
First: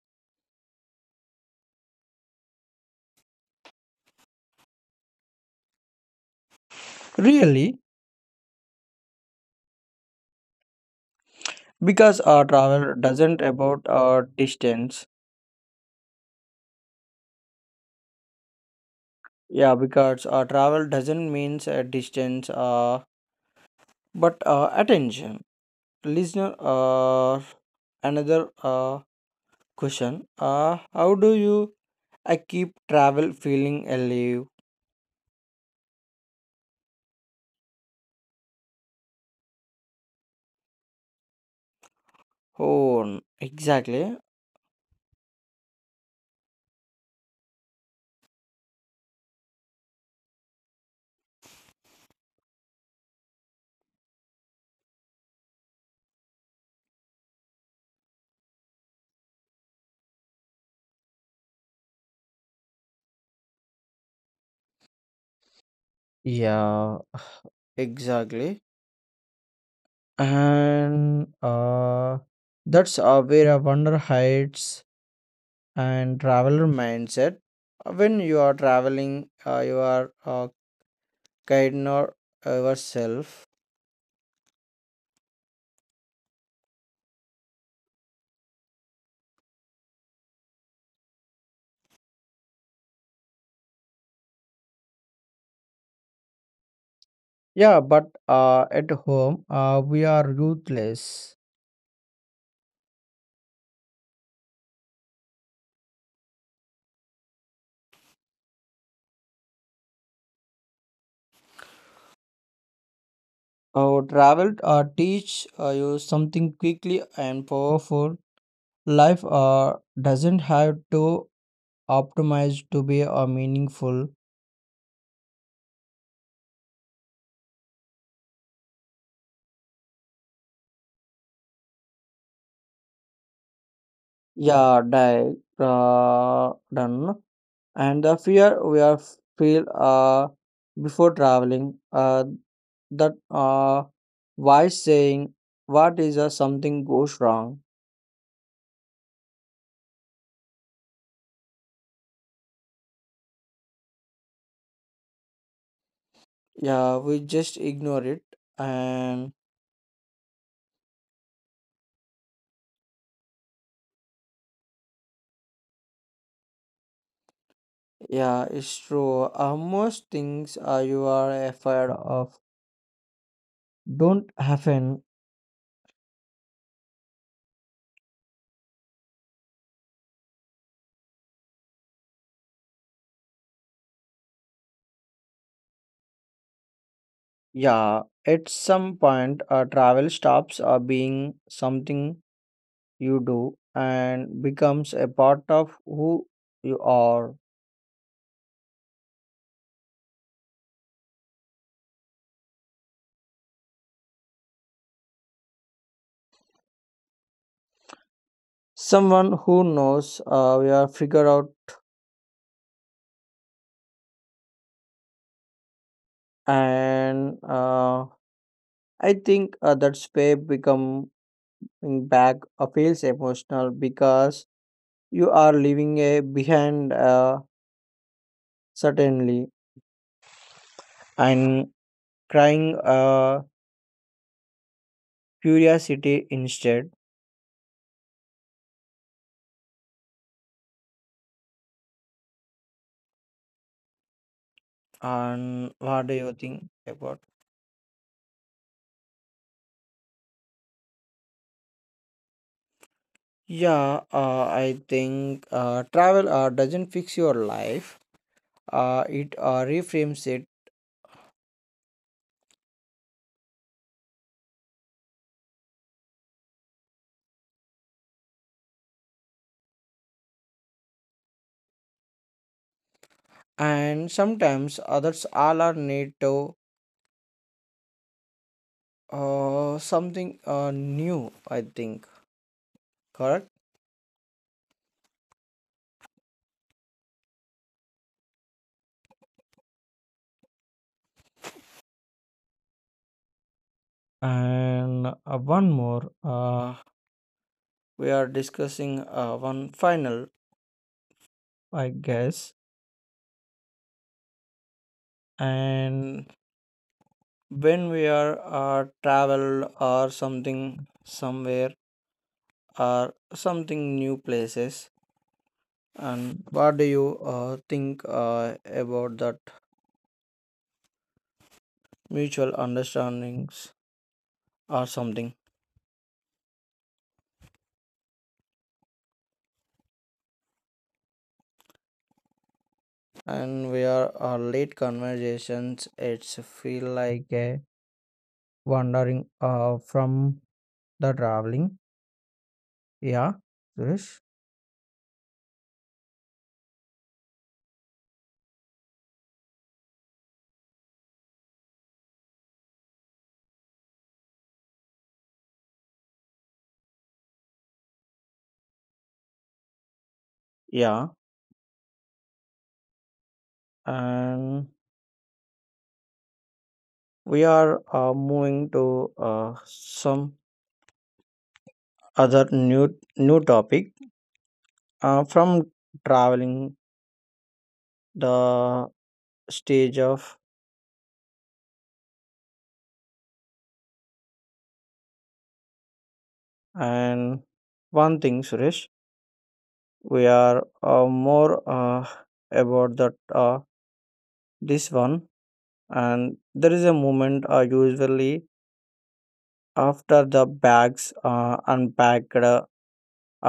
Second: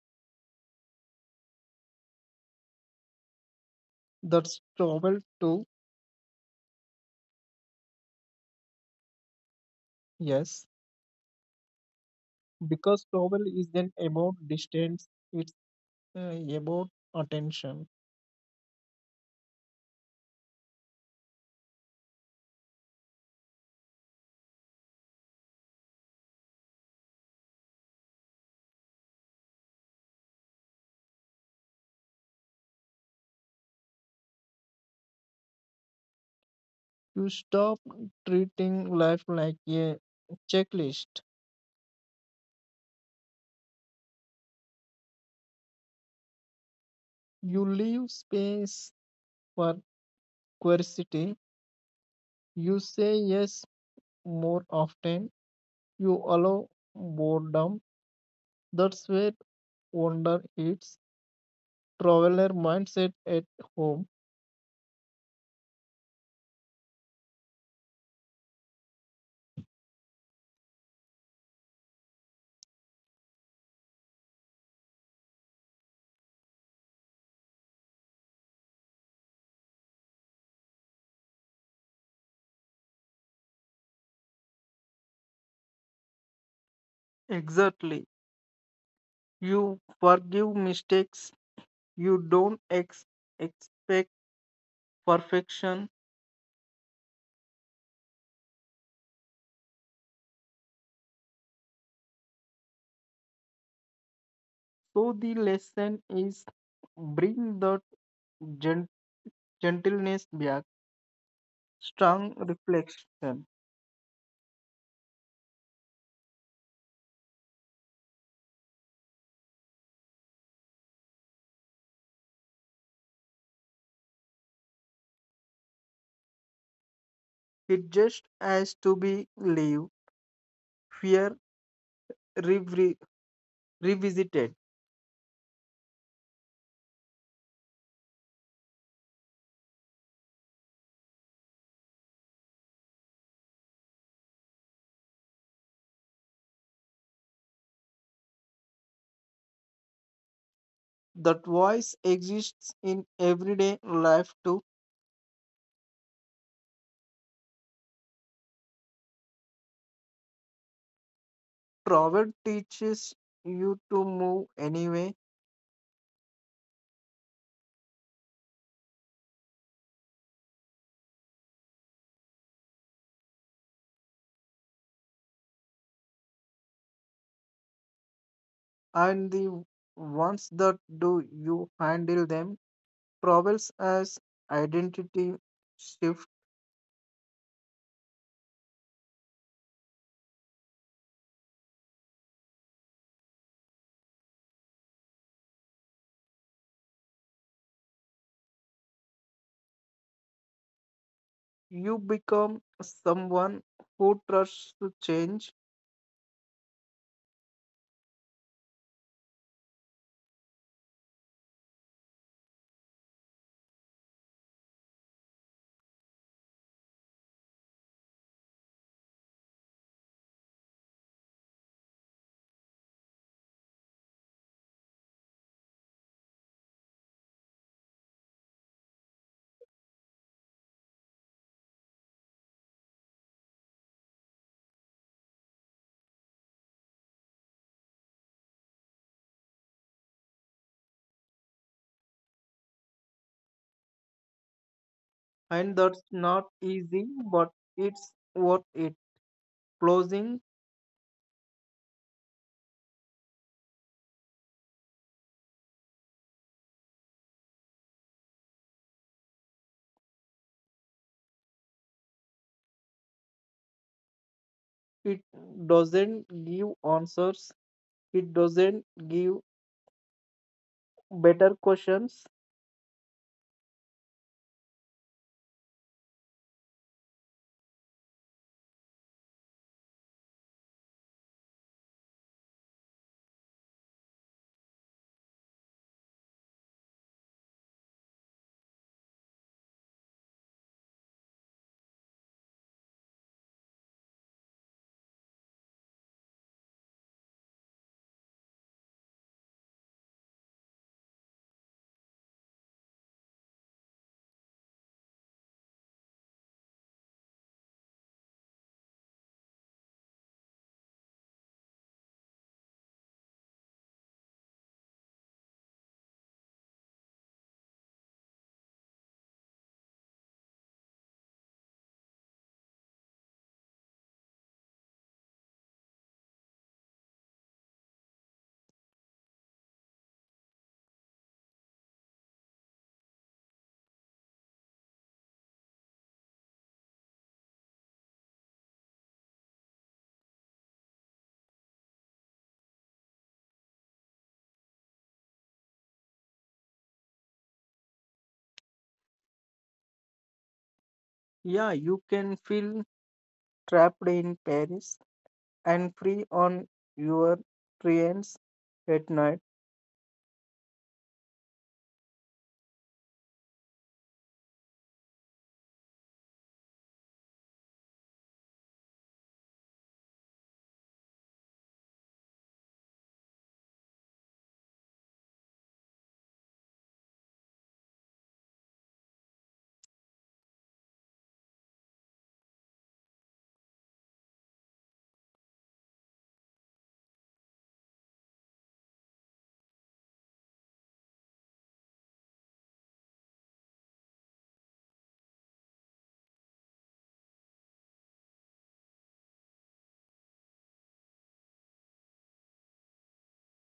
B: That's travel too.
A: Really,
B: Yes,
A: because travel
B: because
A: doesn't
B: travel
A: about
B: isn't about distance,
A: distance.
B: it's about attention.
A: Yeah, because travel doesn't means distance but attention. Listener another question, how do you I keep travel feeling alive?
B: You stop treating life like a checklist.
A: oh n- exactly.
B: You leave space for curiosity. You say yes more often. You allow boredom. That's where wonder hits. Traveler mindset at home.
A: Yeah, exactly, and that's where a wonder hides. And traveler mindset when you are traveling you are kind or yourself.
B: Exactly. You forgive mistakes. You don't expect perfection.
A: Yeah, but at home we are ruthless.
B: So the lesson is bring the gen- gentleness back, strong reflection.
A: Our travel teach you something quickly and powerful. Life doesn't have to optimize to be meaningful.
B: It just has to be live, fear re- revisited.
A: Yeah, die done. And the fear we are feel before traveling that why saying what is something goes wrong.
B: That voice exists in everyday life too.
A: Yeah, we just ignore it. And
B: Proverb teaches you to move anyway,
A: yeah, it's true, most things you are afraid of don't happen.
B: and the ones that do you handle them. Proverbs as identity shift.
A: Yeah, at some point travel stops being something you do and becomes a part of who you are.
B: You become someone who trusts to change,
A: Someone who knows we are figure out. And I think that's where becoming back feels emotional because you are leaving a behind certainly and crying curiosity instead. And what do
B: and
A: you
B: that's
A: think
B: not
A: about?
B: easy, but it's worth it. Closing
A: Yeah, I think travel doesn't fix your life, it reframes it.
B: it doesn't give answers, it doesn't give better questions.
A: And sometimes others all are need to something new, I think. Correct? And one more, we are discussing one final, I guess. And when we are travel or something somewhere or something new places, and what do you think about that mutual understandings or something. And we are late conversations it's feel like a wandering, from the traveling. Yeah, Suresh.
B: Yeah, you can feel trapped in Paris and free on your trains at night.
A: Yeah, and we are moving to some other new topic from traveling the stage of. And one thing, Suresh, we are more about that this one. And there is a moment usually after the bags unpacked. Our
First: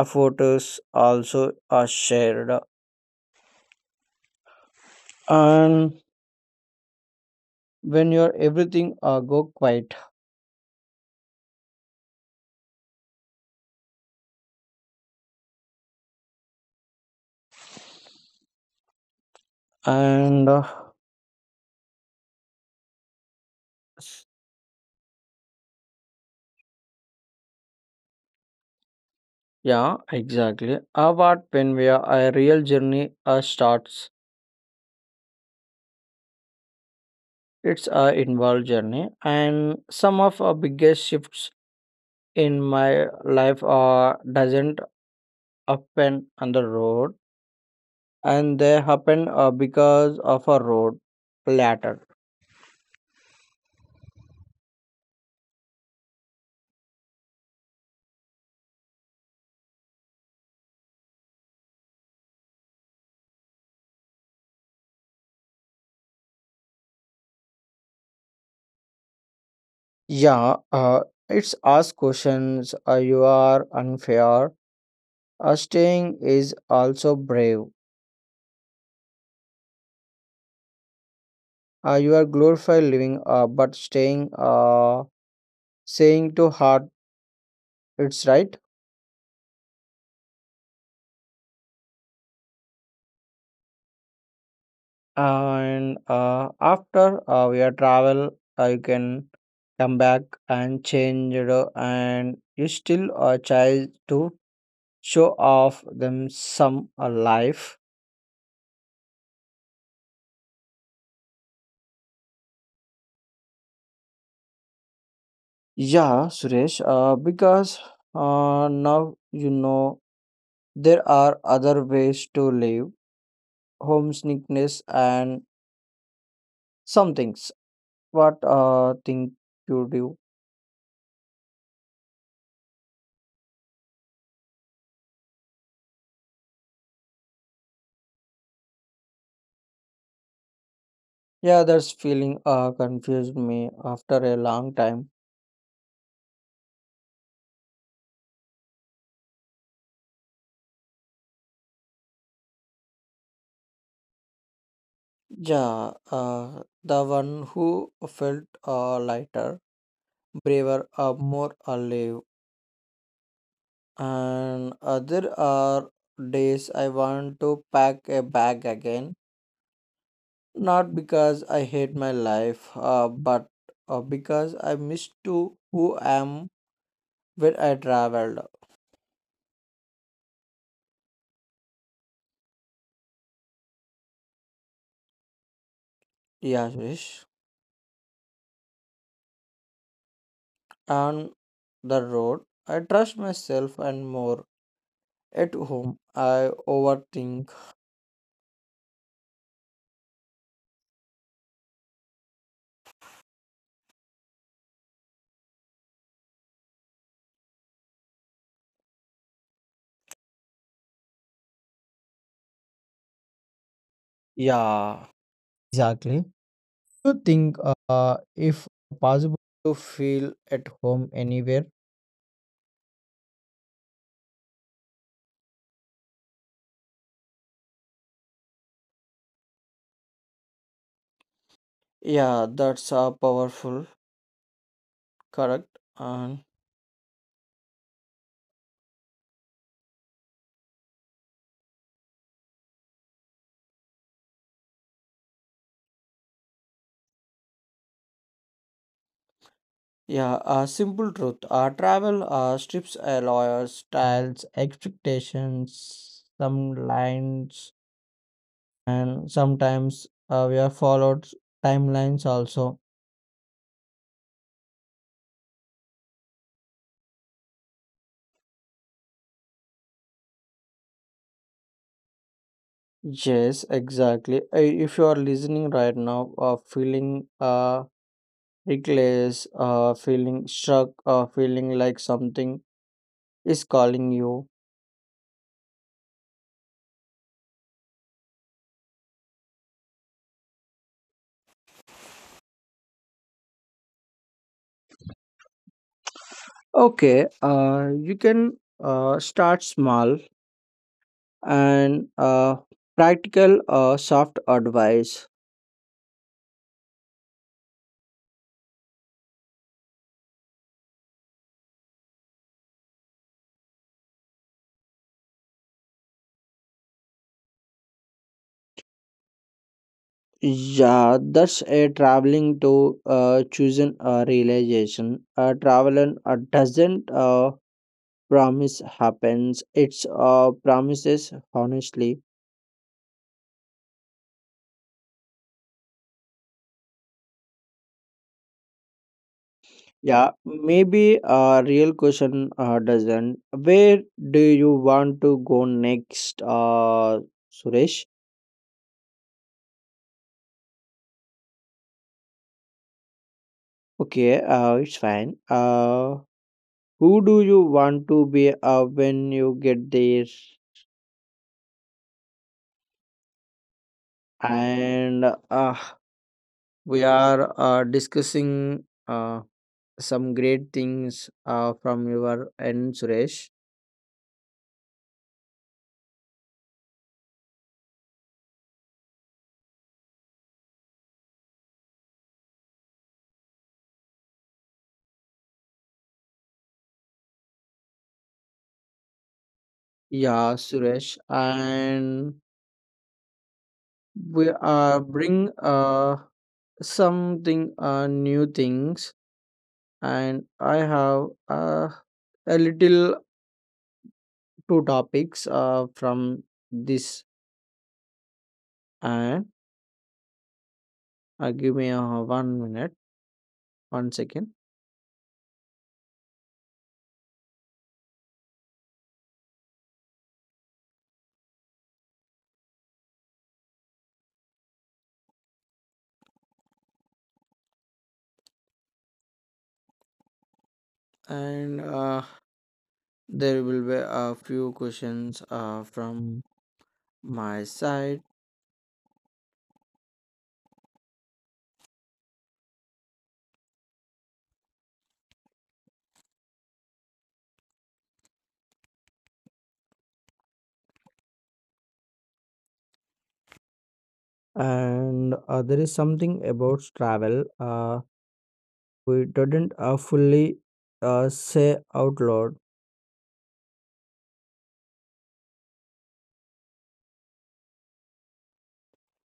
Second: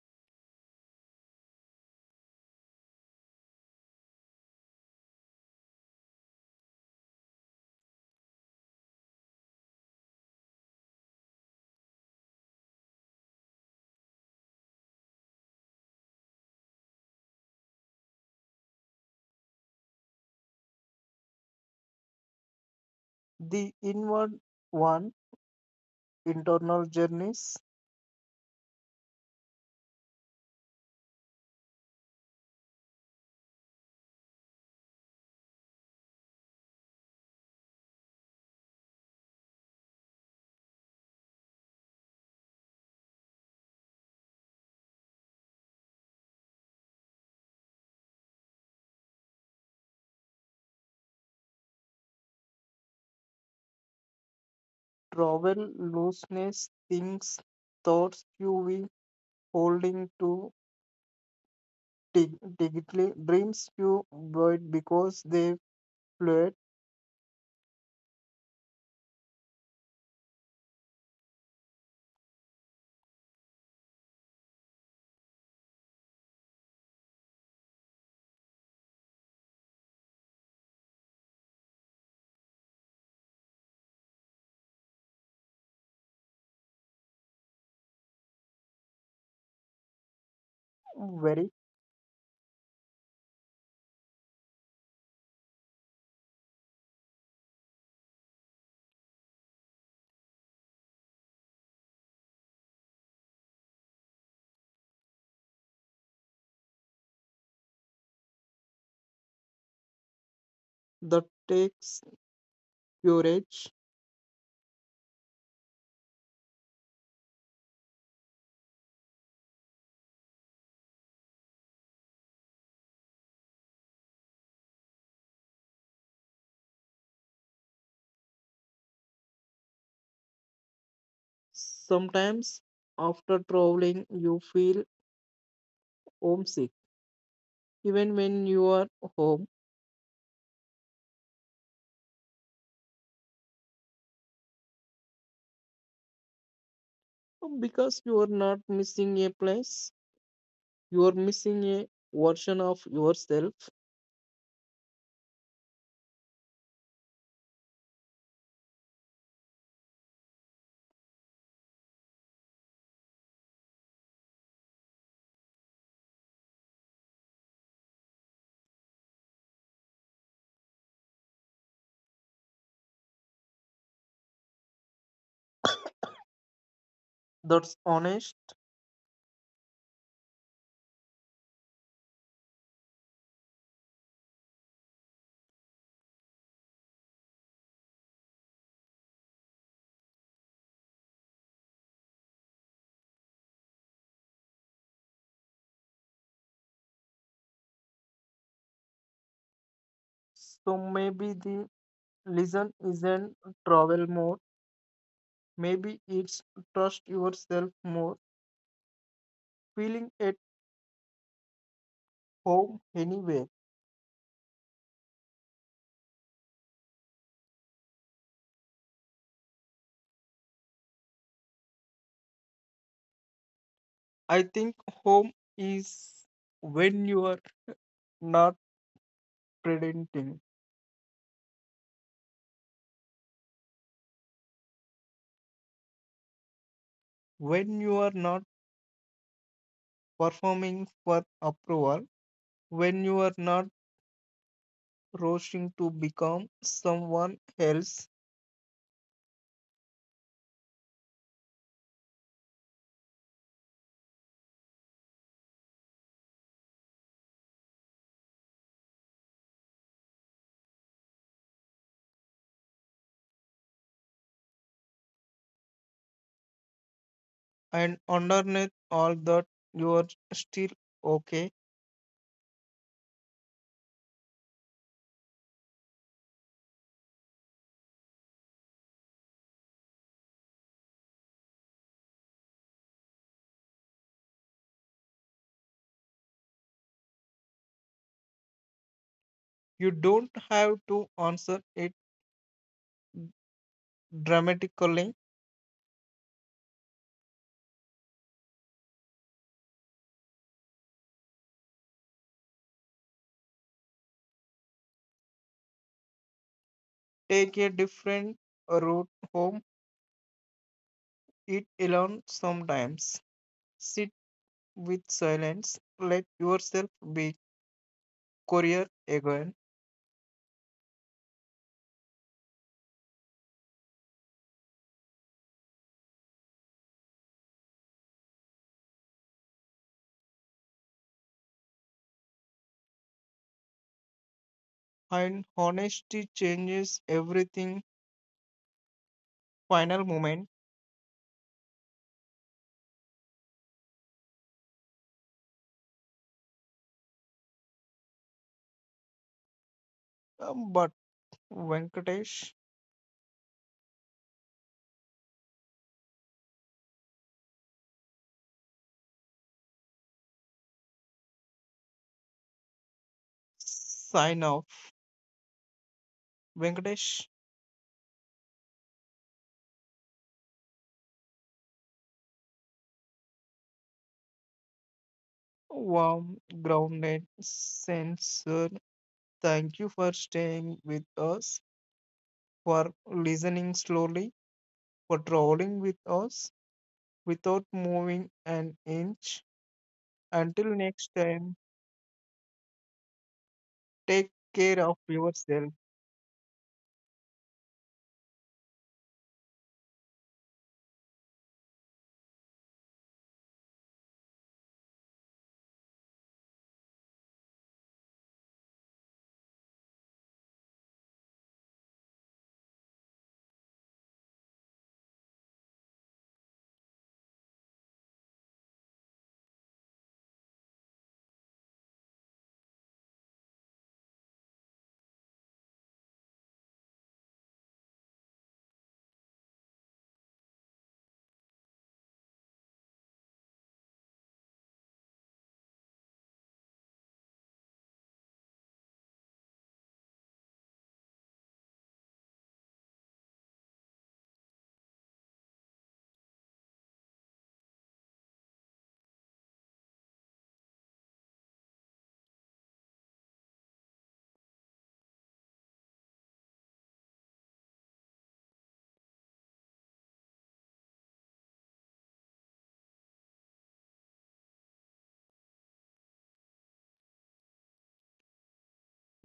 A: photos also are shared. And when you're everything go quiet. And
B: The inward one, internal journeys,
A: yeah, exactly. About when we are a real journey starts, it's a involved journey. And some of our biggest shifts in my life doesn't happen on the road, and they happen because of a road later.
B: travel, looseness, things, thoughts, you will holding to digitally dreams you void because they float
A: Yeah, it's ask questions. You are unfair. Staying is also brave. You are glorified living, but staying, saying to heart, it's right.
B: very
A: And after we are travel, you can come back and change, it. Know, and you still a child to show off them some life.
B: that takes courage.
A: Yeah, Suresh. Because now you know there are other ways to live. Homesickness and some things. What think you do?
B: Sometimes after traveling you feel homesick even when you are home
A: Yeah, that's feeling confused me after a long time.
B: because you are not missing a place, you are missing a version of yourself.
A: Yeah, the one who felt lighter, braver, more alive. And other are days I want to pack a bag again. Not because I hate my life, but because I miss to who I am when I
B: That's honest.
A: traveled. Yeah, Suresh. On the road, I trust myself and more. At home, I overthink.
B: So maybe the listen isn't travel more, maybe it's trust yourself more, feeling a home anyway.
A: Yeah, exactly. You think if possible to feel at home anywhere?
B: I think home is when you are not pretending,
A: Yeah, that's a powerful, correct, and
B: when you are not performing for approval, when you are not rushing to become someone else,
A: yeah, a simple truth. Our travel strips alloys, styles, expectations, some lines, and sometimes we are followed timelines also.
B: and underneath all that, you are still okay.
A: Yes, exactly. If you are listening right now, feeling reckless, feeling struck, feeling like something is calling you,
B: You don't have to answer it dramatically.
A: okay, you can start small and practical, soft advice.
B: Take a different route home. It alone sometimes. Sit with silence. Let yourself be career again,
A: Yeah, that's a traveling to choosing a realization. A traveling doesn't promise happens. It's promises honestly.
B: and honesty changes everything. Final
A: Yeah,
B: moment,
A: maybe a real question doesn't. Where do you want to go next, Suresh?
B: but Venkatesh,
A: Okay, it's fine. Who do you want to be when you get there?
B: sign off.
A: And uh, we
B: Venkatesh,
A: are discussing some great things from your end, Suresh.
B: warm, grounded, sincere. Thank you for staying with us, for listening slowly, for trolling with us without moving an inch.
A: Yeah,
B: Until next
A: Suresh.
B: time,
A: And
B: take
A: we
B: care of
A: bring
B: yourself.
A: something new things, and I have a little two topics from this. And give me 1 minute 1 second and there will be a few questions from my side. And there is something about travel we didn't fully say out loud.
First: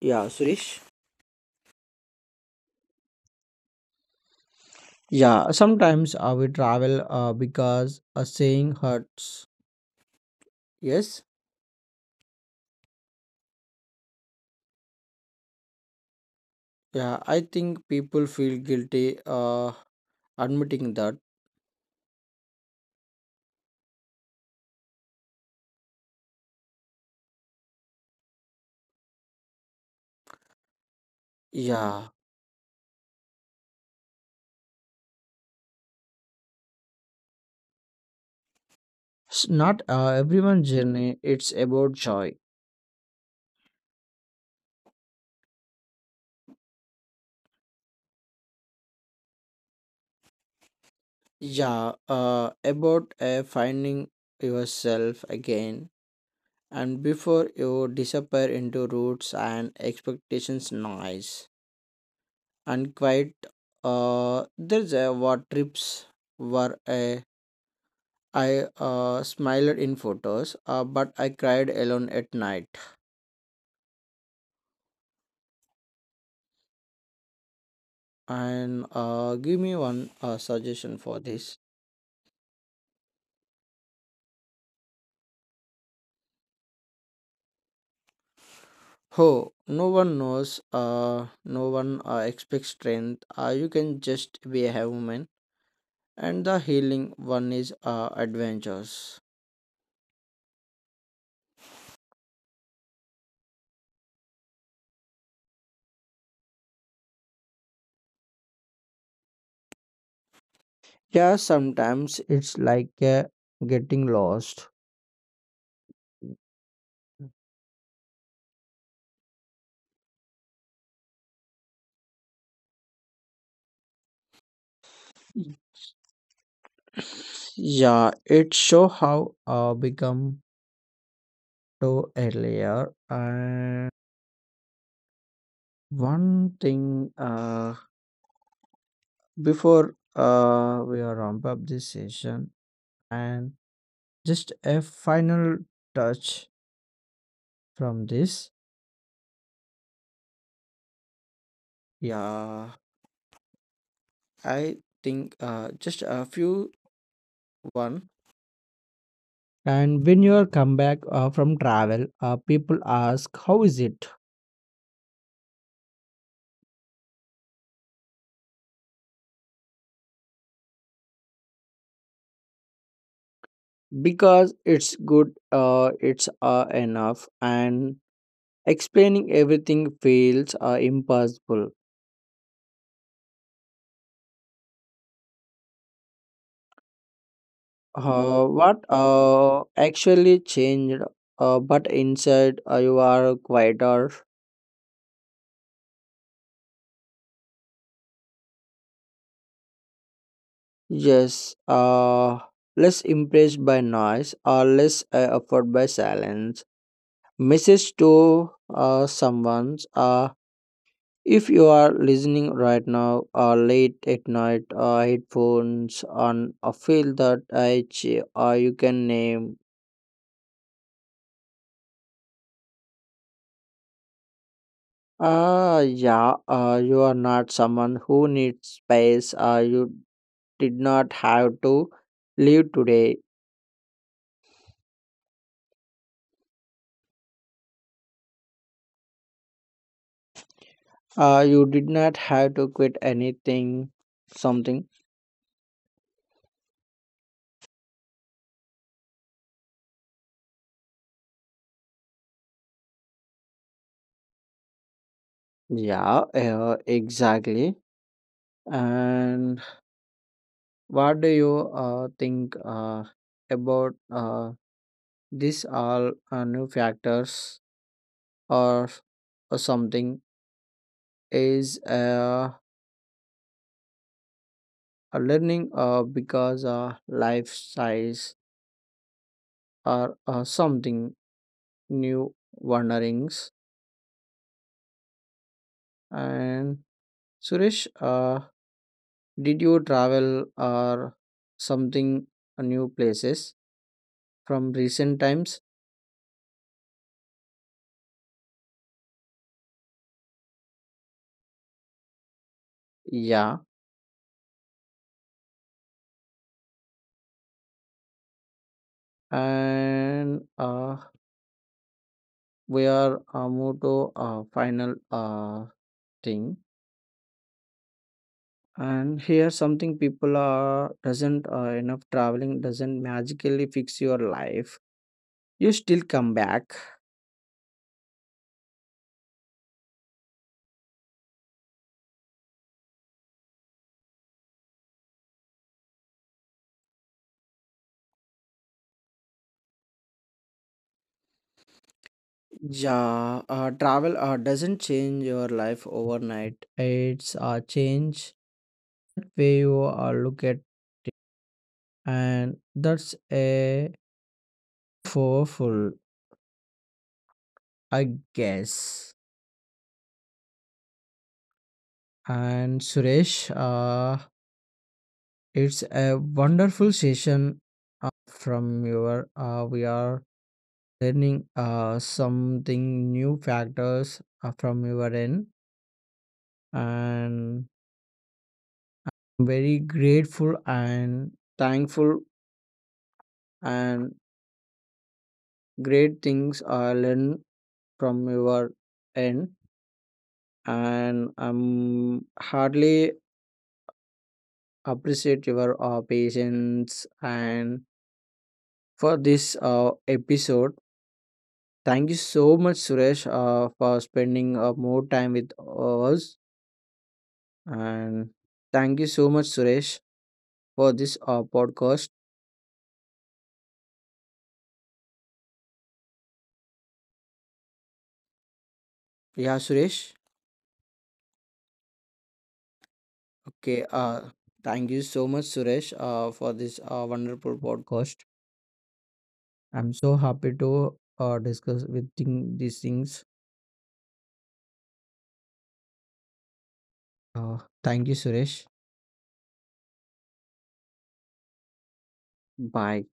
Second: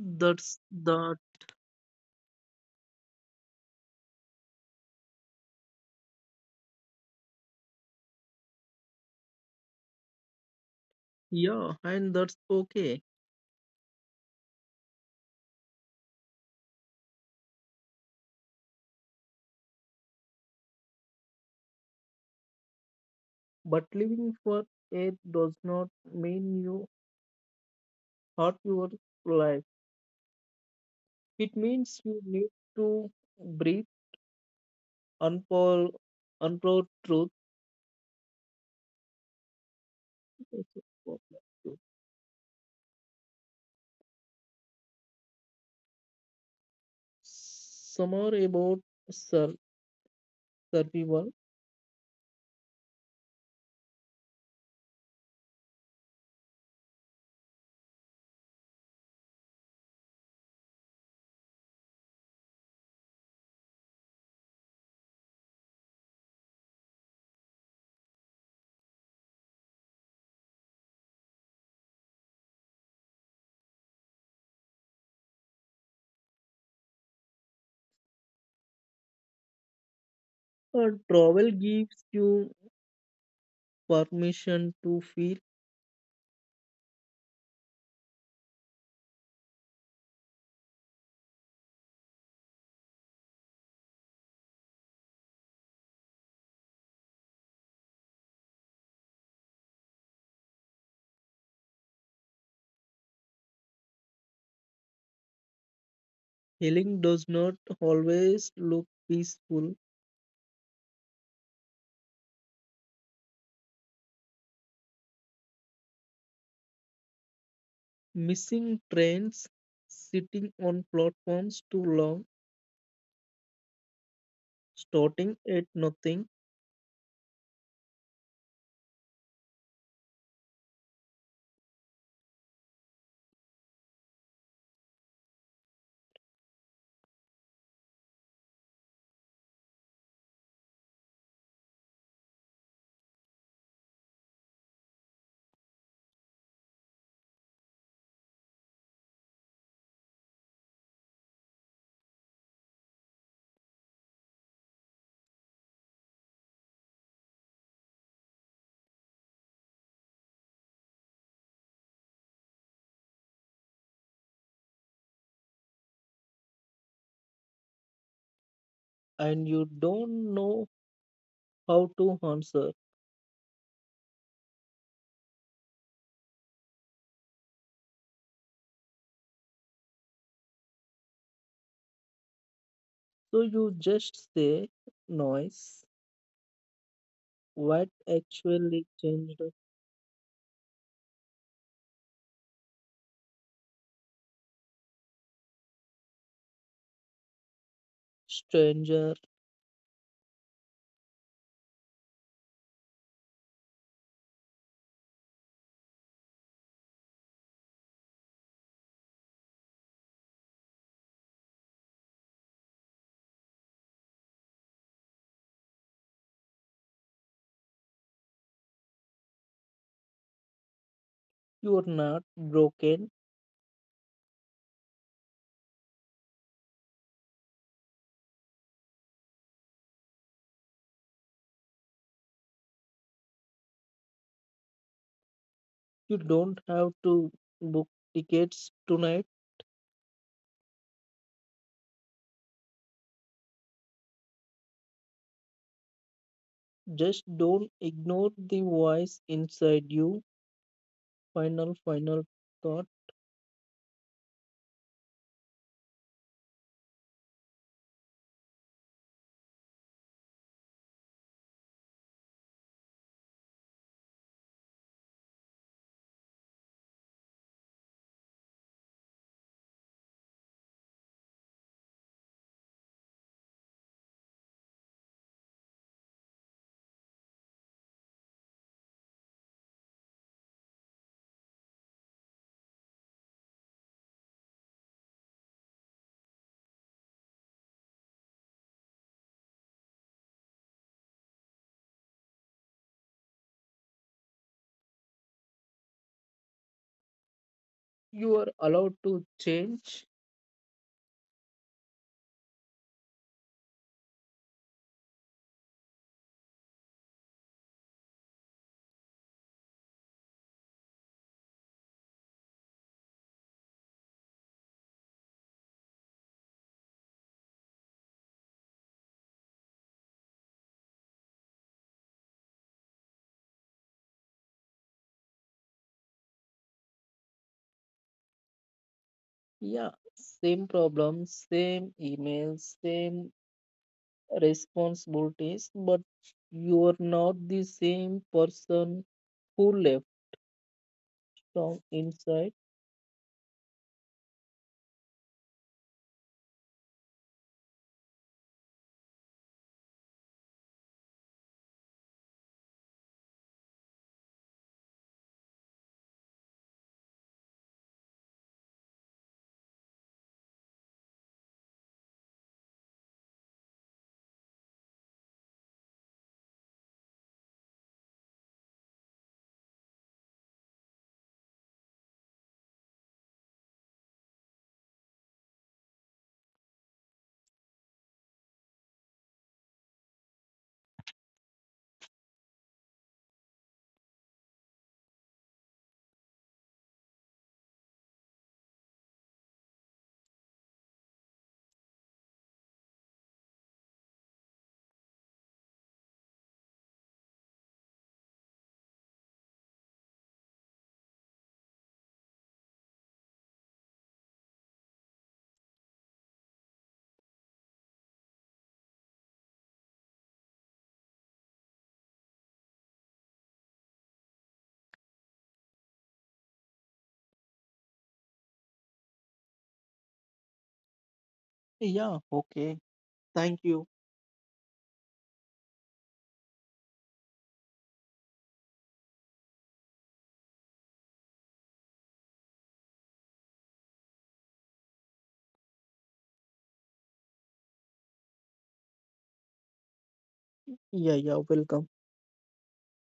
A: Yeah, Suresh.
B: that.
A: Yeah, sometimes we travel because a saying hurts. Yes,
B: Yeah, and that's okay.
A: yeah, I think people feel guilty admitting that.
B: But living for it does not mean you hurt your life. It means
A: Yeah,
B: you need to breathe unfold, unfold truth.
A: Not everyone's journey, it's about joy.
B: Somewhere about sur- survival.
A: Yeah, about finding yourself again, and before you disappear into roots and expectations, noise and quite, there's a what trips were a I smiled in photos, but I cried alone at night. And give me one
B: A
A: suggestion for
B: travel
A: this.
B: gives you permission to feel.
A: Oh, no one knows. No one expects strength. You can just be a woman, and the healing one is adventures.
B: Healing does not always look peaceful.
A: Yeah, sometimes it's like getting lost.
B: Missing trains, sitting on platforms too long, starting at nothing
A: Yeah, it show how become to earlier and. One thing before we are ramp up this session, and just a final touch from this. Yeah, I think just a few one. And when you are come back from travel, people ask how is it?
B: and you don't know how to answer.
A: Because it's good. It's enough, and explaining everything feels impossible.
B: So you just say noise. What actually
A: What
B: changed?
A: actually changed, but inside you are quieter.
B: Stranger,
A: Yes, less impressed by noise or less offered by silence. Message to someone, if you are listening right now late at night, headphones on a feel that you can name.
B: you're not broken.
A: Ah, yeah, you are not someone who needs space. You did not have to leave today.
B: You don't have to book tickets tonight.
A: You did not have to quit anything, something.
B: Just don't ignore the voice inside you. Final, final thought.
A: Yeah, exactly. And what do you think about this all new factors or, or something is a learning because life size or something new wonderings. And Suresh, did you travel or something new places from recent times?
B: You are allowed to change.
A: Yeah, and we are moved to final thing. And here something people are doesn't enough traveling doesn't magically fix your life. You still come back.
B: Yeah, same problem, same email, same responsibilities, but you are not the same person who left from inside.
A: Yeah, travel doesn't change your life overnight. It's a change that way you look at, and that's a four full, I guess. And Suresh, it's a wonderful session from your. We are learning something new factors from your end, and very grateful and thankful and great things are learned from your end, and I'm hardly appreciate your patience and for this episode. Thank you so much, Suresh, for spending more time with us. And thank you so much, Suresh, for this podcast. Yeah, Suresh.
B: Yeah, okay. Thank
A: Okay.
B: you.
A: Thank you so much, Suresh, for this wonderful podcast. I'm so happy to discuss with these things. Uh, Thank you, Suresh.
B: Yeah, yeah, welcome.
A: Bye.